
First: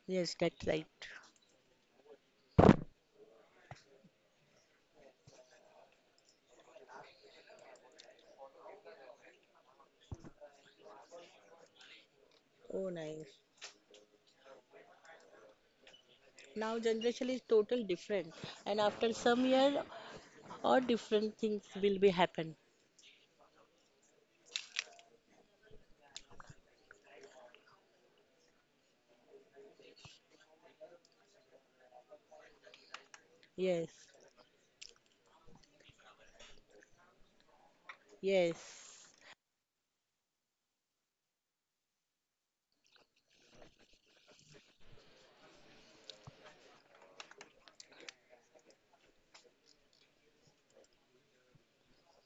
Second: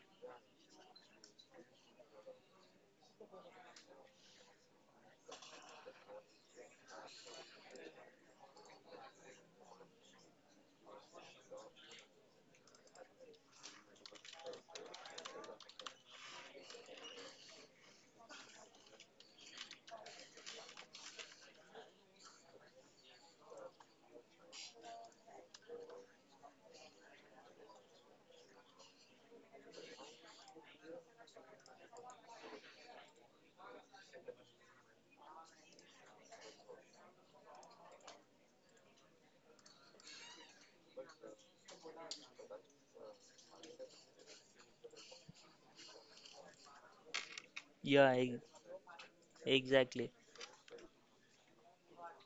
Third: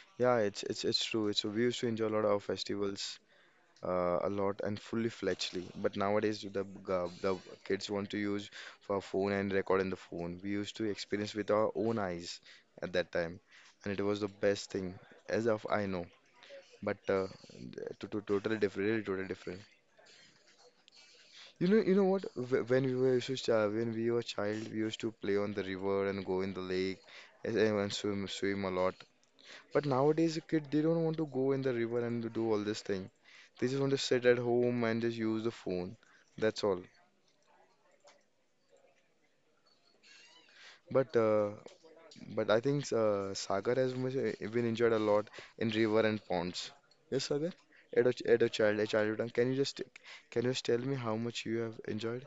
yes,
Yeah, it's
that's
it's
right.
it's true. It's, we used to enjoy a lot of festivals, a lot and fully fledgedly. But nowadays, the kids want to use for phone and record in the phone. We used to experience with our own eyes
Oh,
at that
nice.
time, and it was the best thing, as of I know.
Now
But
generation is total
To
different,
totally
and
different, really
after
totally
some
different.
year, all different things
You
will
know
be
what?
happen.
When we were child, we used to play on the river and go in the lake and swim a lot. But nowadays, the kid they don't want to go in the river and to do all this thing. They just
Yes,
want to sit at home and just use the phone. That's all.
yes.
But uh, but I think Sagar has much, been enjoyed a lot in river and ponds. Yes, Sagar. At a,
Yeah,
ch- at a child, A childhood time.
exactly.
Can you just tell me how much you have enjoyed?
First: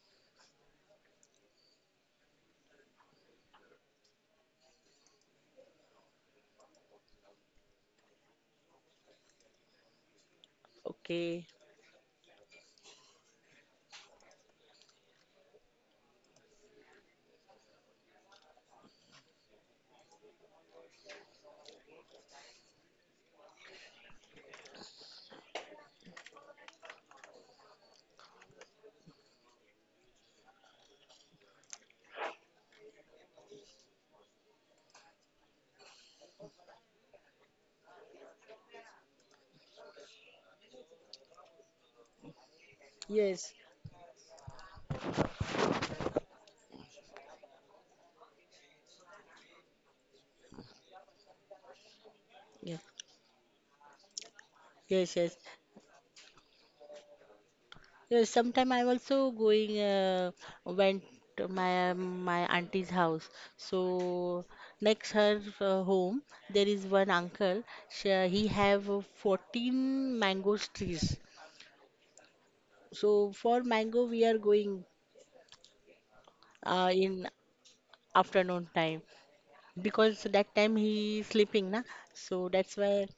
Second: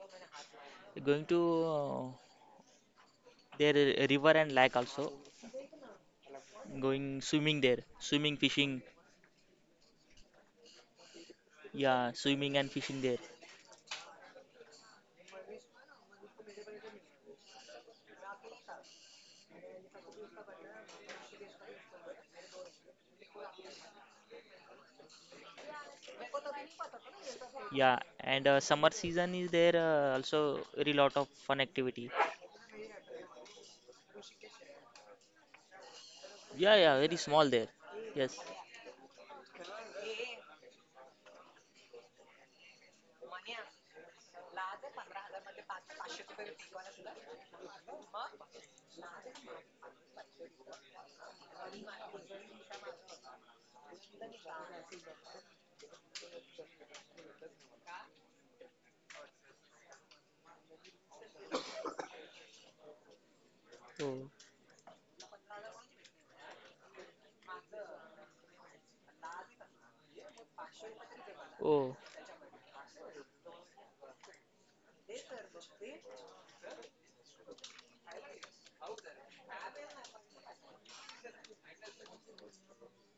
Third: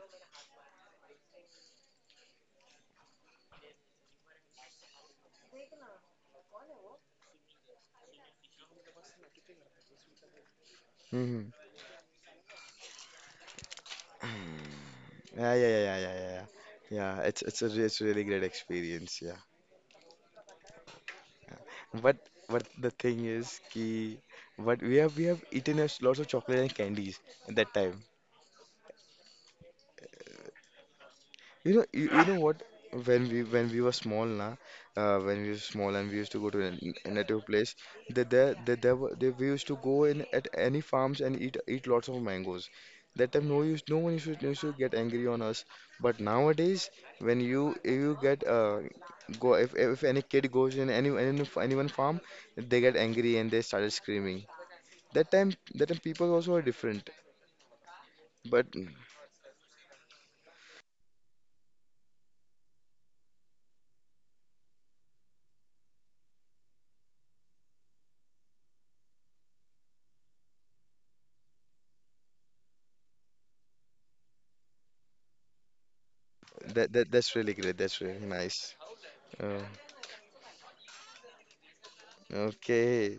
Going to uh, their river and lake also, going swimming there, swimming, fishing.
Hmm,
Okay.
mm,
Yeah, swimming and fishing there.
yeah, yeah, yeah, yeah, yeah, yeah. Yeah, it's really great experience. Yeah. But but the thing is ki, but we have eaten lots of chocolate and candies at that
Yeah.
time.
And summer season is there, also very lot of fun activity.
You know what, when we were small, na, when we were small and we used to go to
Yeah, yeah,
a
very
native
small there.
place, that
Yes.
we used to go in at any farms and eat lots of mangoes. That time,
Yes,
no one used to, no used to get angry on us. But nowadays, when you if you get go if any kid goes in any anyone farm, they
yes,
get angry and they started screaming.
yes, yes.
That time people also are different.
Yes,
But
sometime I'm also going went to my my auntie's house.
Oh.
So next her home there is one uncle. She, he have 14 mango trees.
Oh.
So for mango, we are going
that, that
in
That's really great. That's really
afternoon
nice.
time
Oh,
because that time he is sleeping, na. So that's why
okay.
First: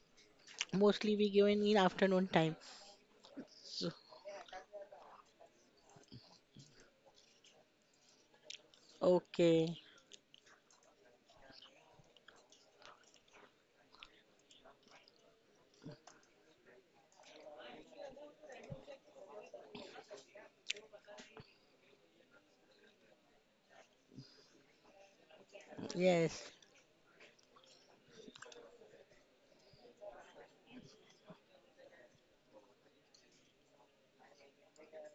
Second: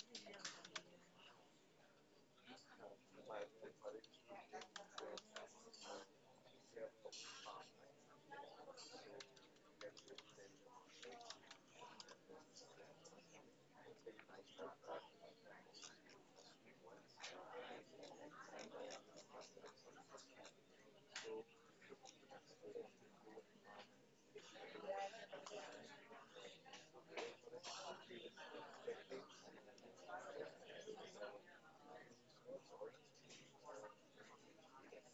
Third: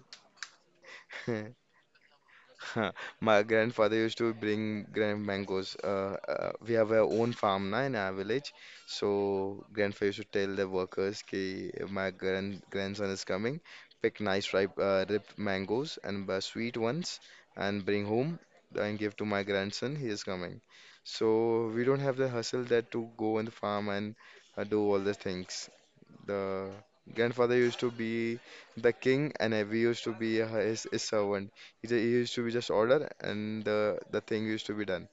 mostly we go in afternoon time.
My
So,
grandfather used to bring grand mangoes. We have our own farm, na, in our village. So
okay.
grandfather used to tell the workers, ki, my grandson is coming. Pick nice ripe mangoes, and sweet ones, and bring home, and give to my grandson. He is coming. So we don't have the hustle that to go on the farm and do all the things.
Yes.
The grandfather used to be the king, and we used to be his servant. He used to be just order, and the thing used to be done.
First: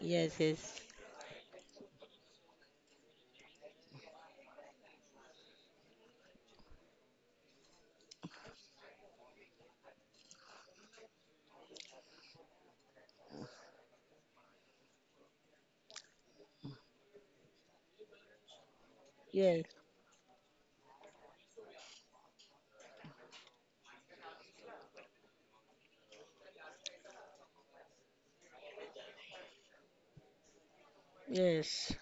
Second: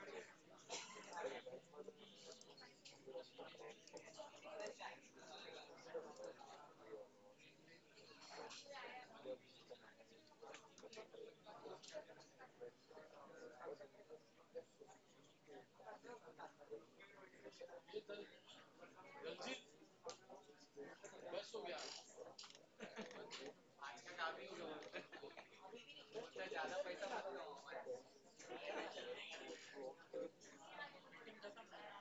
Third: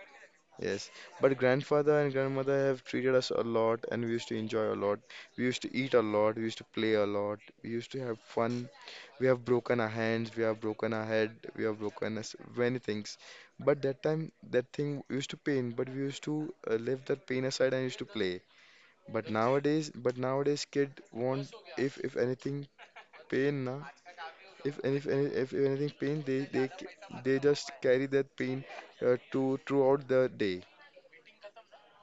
Yes. Yes.
Yes, but grandfather and grandmother have treated us a lot, and we used to enjoy a lot. We used to eat a lot. We used to play a lot. We used to have fun. We have broken our hands. We have broken our head. We have broken us many things. But that time, that thing used to pain. But we used to leave that pain aside and used to play.
Yes.
But nowadays, kid want, if anything pain, na, if anything pain, they just carry that pain, to throughout the day.
Yes.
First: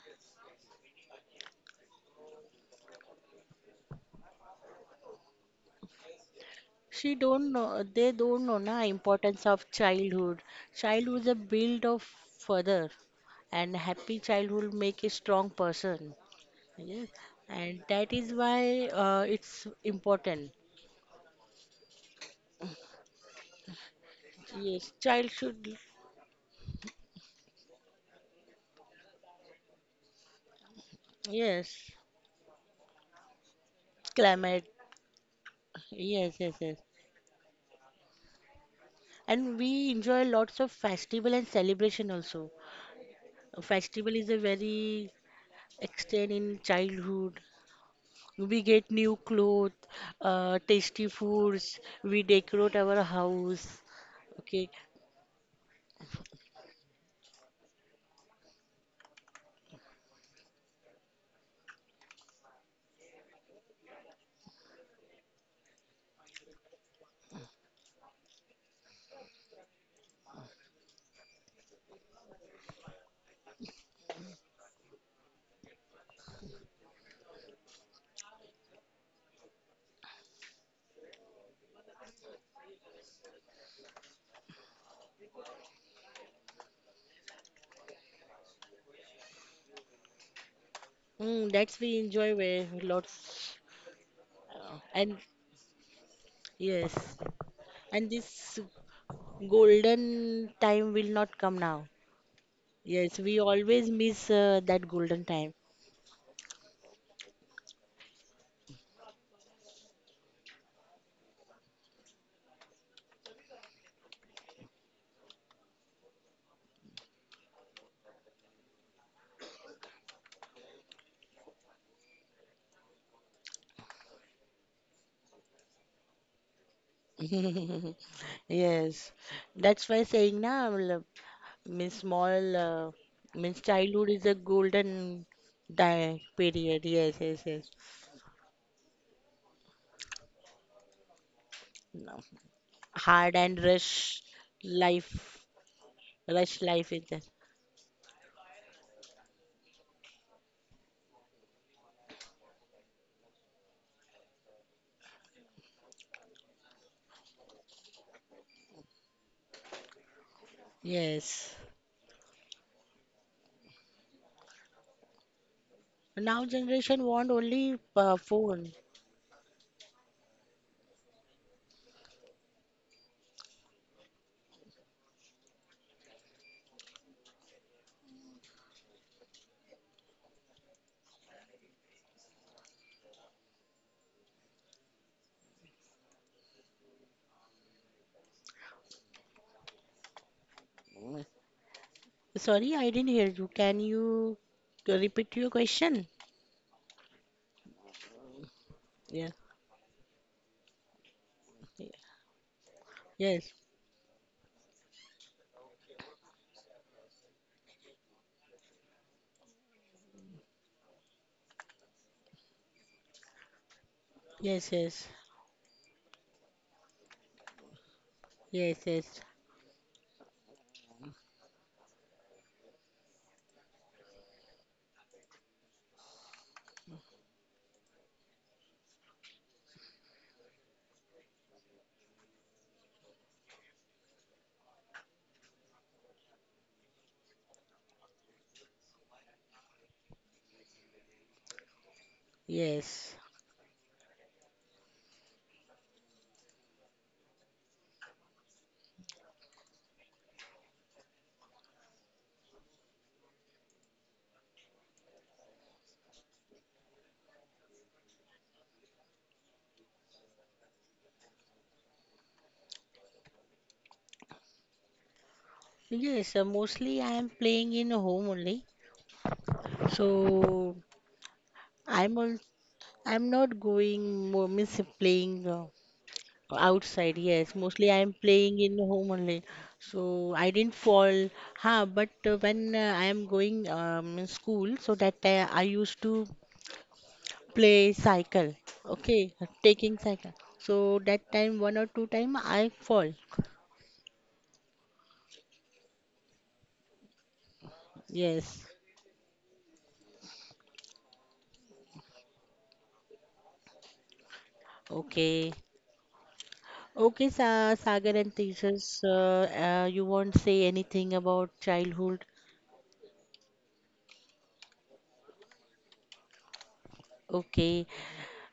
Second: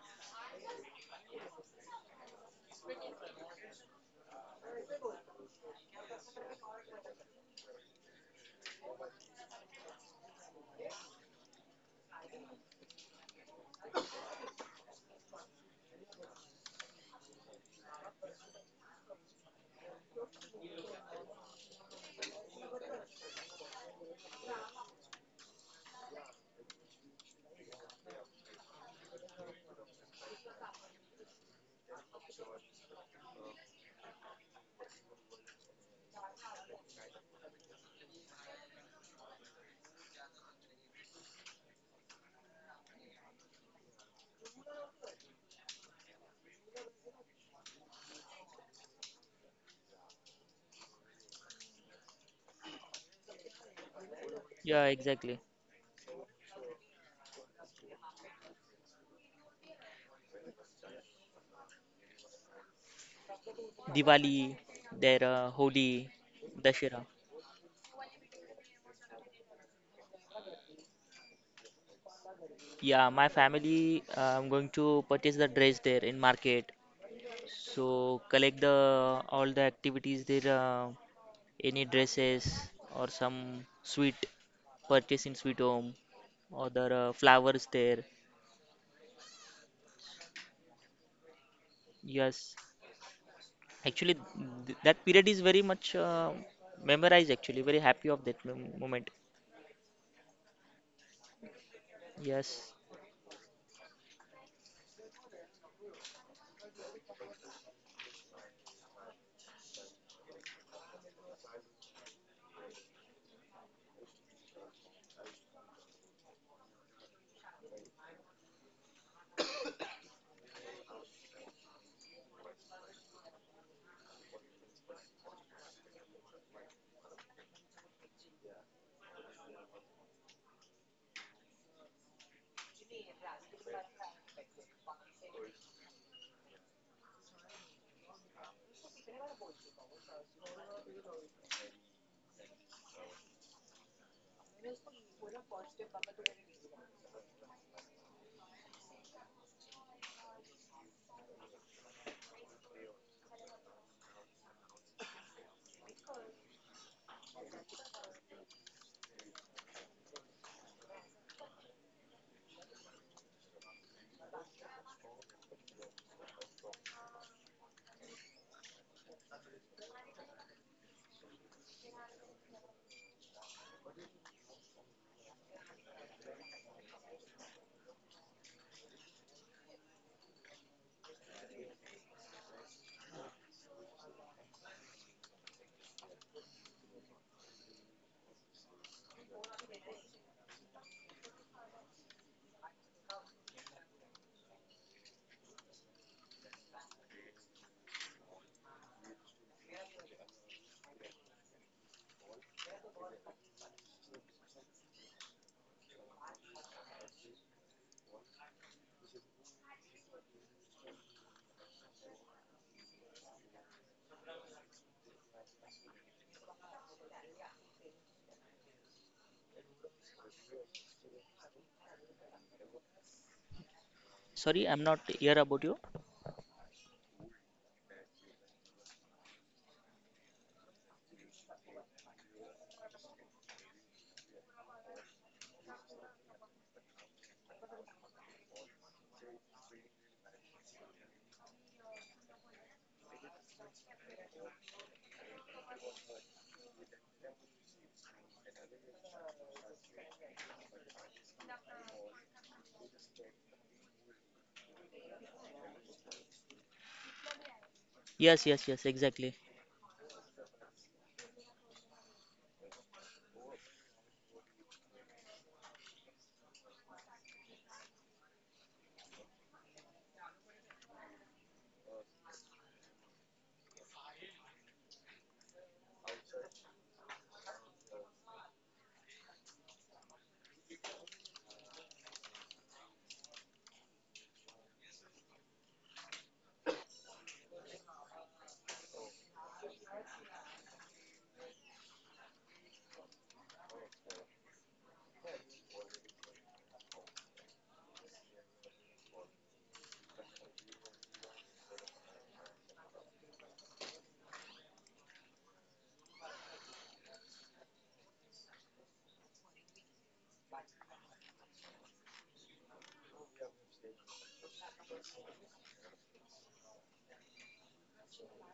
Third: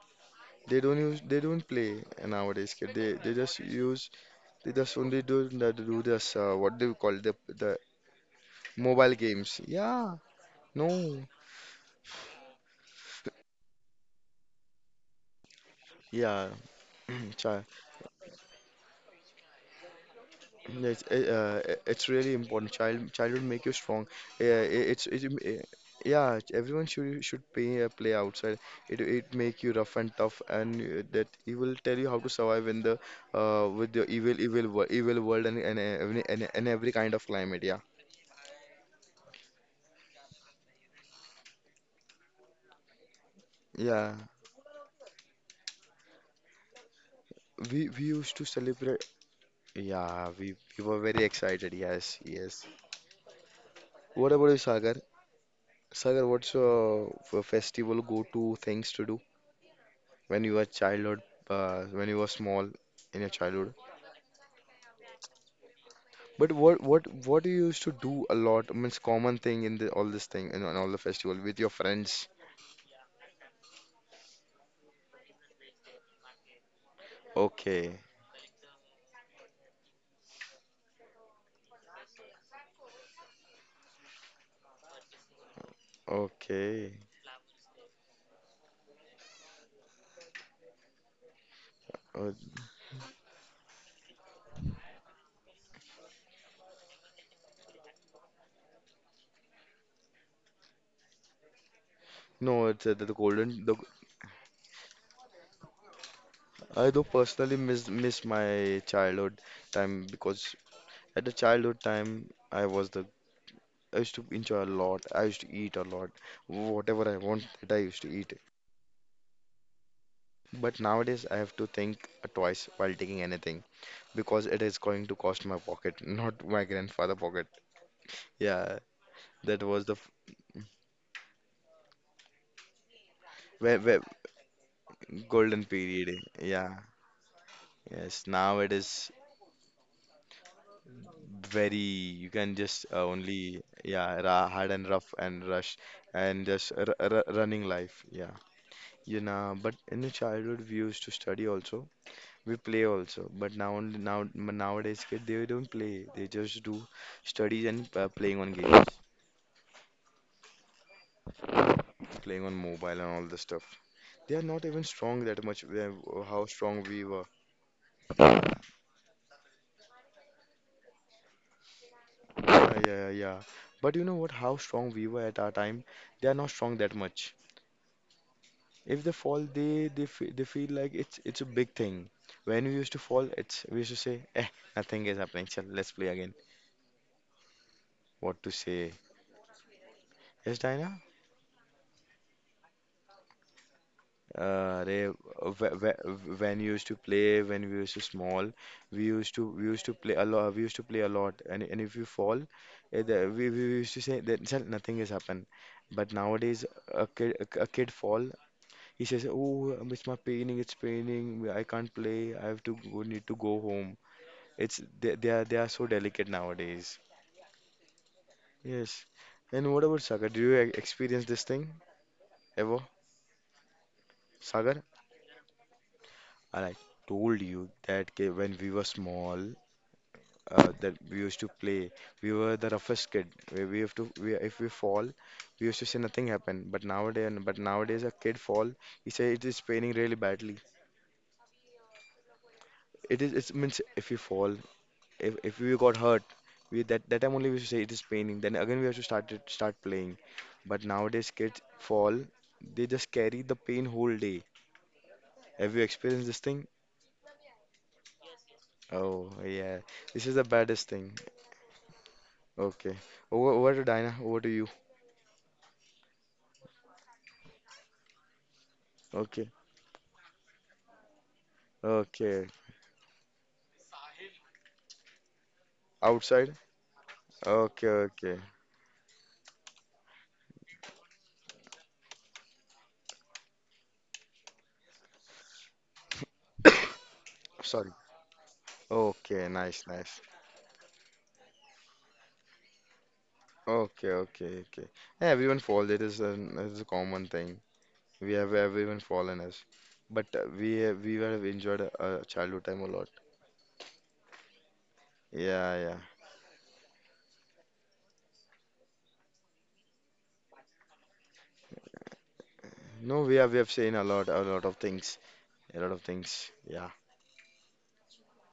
They don't play nowadays, kid. They just only do that. Do this, what do you call,
She
the
don't
the
know. They don't know na
mobile
importance
games?
of
Yeah,
childhood. Childhood is
no,
a build of further, and happy childhood make a strong person.
yeah,
Yes.
child.
And that is why it's important.
It's, it, uh, it's really important. Childhood make you strong. Yeah, it,
Yes,
it's it,
child
m- eh,
should,
yeah. Everyone should play play outside. It make you rough and tough, and that it will
yes,
tell you how to survive in the with the evil
climate,
evil world, evil world, every,
yes,
and,
yes,
and
yes.
every kind of climate. Yeah,
And we enjoy lots of festival and celebration also. A
yeah.
festival is a very extend in childhood.
We used to
We get
celebrate.
new clothes,
Yeah, we we were
tasty
very excited.
foods,
Yes,
we
yes.
decorate our house.
What about you,
Okay,
Yeah,
Sagar?
exactly.
Sagar, what's your festival go-to things to do when you were childhood, when you were small, in your childhood.
Diwali, there, Holi,
But what
Dashera.
what what do you used to do a lot? I mean, it's common thing in the, all this thing and all the festival with your friends.
Yeah, my family, I'm going to purchase the dress there in market.
Okay,
So collect the all the activities there, any dresses or some sweet purchase in sweet home, other
okay.
flowers there.
mm, that's we
Uh,
enjoy
Yes,
where lots
actually th that
and
period is very much
yes,
memorized. Actually, very happy
and
of that
this
moment.
golden time will not come now.
no,
Yes.
it's the
Yes, we
golden.
always miss that golden time.
I do personally miss my childhood time, because at the childhood time, I was the I used to enjoy a lot. I used to eat a lot, whatever I want that I used to eat. But nowadays I have to think twice while taking anything, because it is going to cost my pocket, not my grandfather pocket. Yeah,
Yes,
that was
that's
the
why saying na matlab, means small means
ve- ve-
childhood is a golden
golden period,
time
eh? Yeah,
period. Yes, yes, yes.
yes. Now it is very,
No.
you can just
Hard and
only, yeah, ra hard and rough and
life,
rush, and
rush
just
life
r
is
r
that.
running life. Yeah, but in the childhood, we used to study also. We play also, but now nowadays kid they don't play. They just do studies and playing on games,
Yes.
playing on mobile and all the stuff. They are not even strong that much,
Now
how strong
generation
we were.
want only phone.
Yeah, yeah, yeah. Yeah. But you know what? How strong we were at our time, they are not strong that much. If they fall, they feel like it's a big thing. When we used to fall, it's we used to say, eh, nothing is happening. Chal, let's play again. What to say? Yes, Diana?
Mm. Sorry, I didn't hear you. Can you repeat your question?
When we used to play, when we used to small,
Yeah.
we used to play a lot. We used to play a lot, and
Yes.
if you fall, eh, we
Yes.
we used to say that, "Sir, nothing has happened." But nowadays, a kid fall, he says, "Oh, it's my paining, it's paining. I can't play. I have to go, need to go home."
Yes.
It's
Yes.
they are so delicate nowadays.
Yes.
Yes.
Yes.
And what about Sagar? Do you experience this thing ever,
Sorry,
Sagar?
I'm not here about you.
And I told you that, ki- when we were small, that we used to play. We were the roughest kid. We have to we, If we fall, we used to say nothing happened. But nowadays a kid fall, he say it is paining really badly.
Yes,
It means if we fall, if we got hurt, we that time only we used to say it is paining. Then again we have to start it, start playing. But nowadays kids fall, they just carry the pain whole day. Have you experienced this thing?
Yes, yes, yes,
Oh
exactly.
yeah, this is the baddest thing. Okay, over to Dinah. Over to you.
yes. Mostly I am playing in home only,
Okay.
so I'm al-
Okay,
I'm not going means playing
outside?
outside. Yes,
Okay,
mostly I am
okay.
playing in home only, so I didn't fall. Ha, but when I am going in school, so that I used to
Sorry.
play cycle. Okay,
Okay, nice,
taking
nice.
cycle. So that time one or two time I fall.
Okay, okay, okay. Yeah, everyone fall. It is a common thing. We have
Yes.
everyone fallen as, but we have enjoyed childhood time a lot.
Okay.
Yeah, yeah.
Okay, Sa Sagar and Tejas, you won't say anything about childhood.
No, we have seen a lot of things, a lot of things. Yeah,
Okay,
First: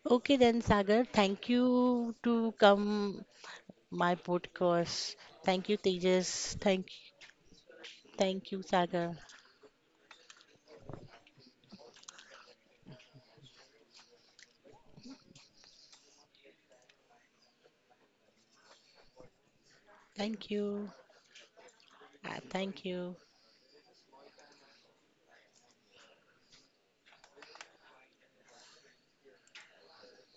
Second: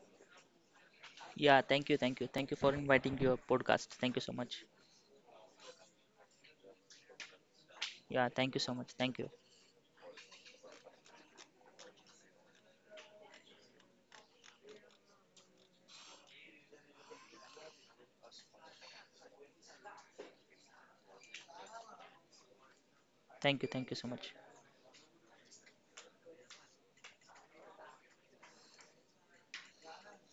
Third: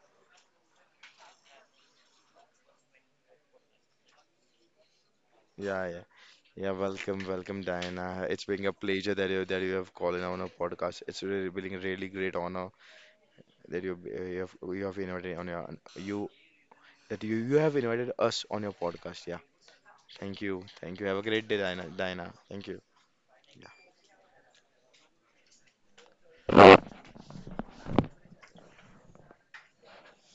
okay then, Sagar. Thank
Yeah, thank you,
you
thank you,
to
thank you for inviting
come
your podcast. Thank
my
you so much.
podcast. Thank you,
yeah, yeah.
Tejas.
Yeah,
Thank,
welcome, welcome, Diana.
Yeah,
It's
thank
thank you
you,
been
so
a
much.
pleasure
Sagar.
Thank you,
that you have called in on a podcast. It's really been a really great honor that you have invited on your you that you have invited us on your podcast. Yeah. Thank
Thank
you.
you.
Thank you. Have a great day, Diana. Diana. Thank you.
Thank you.
thank you, thank you so much.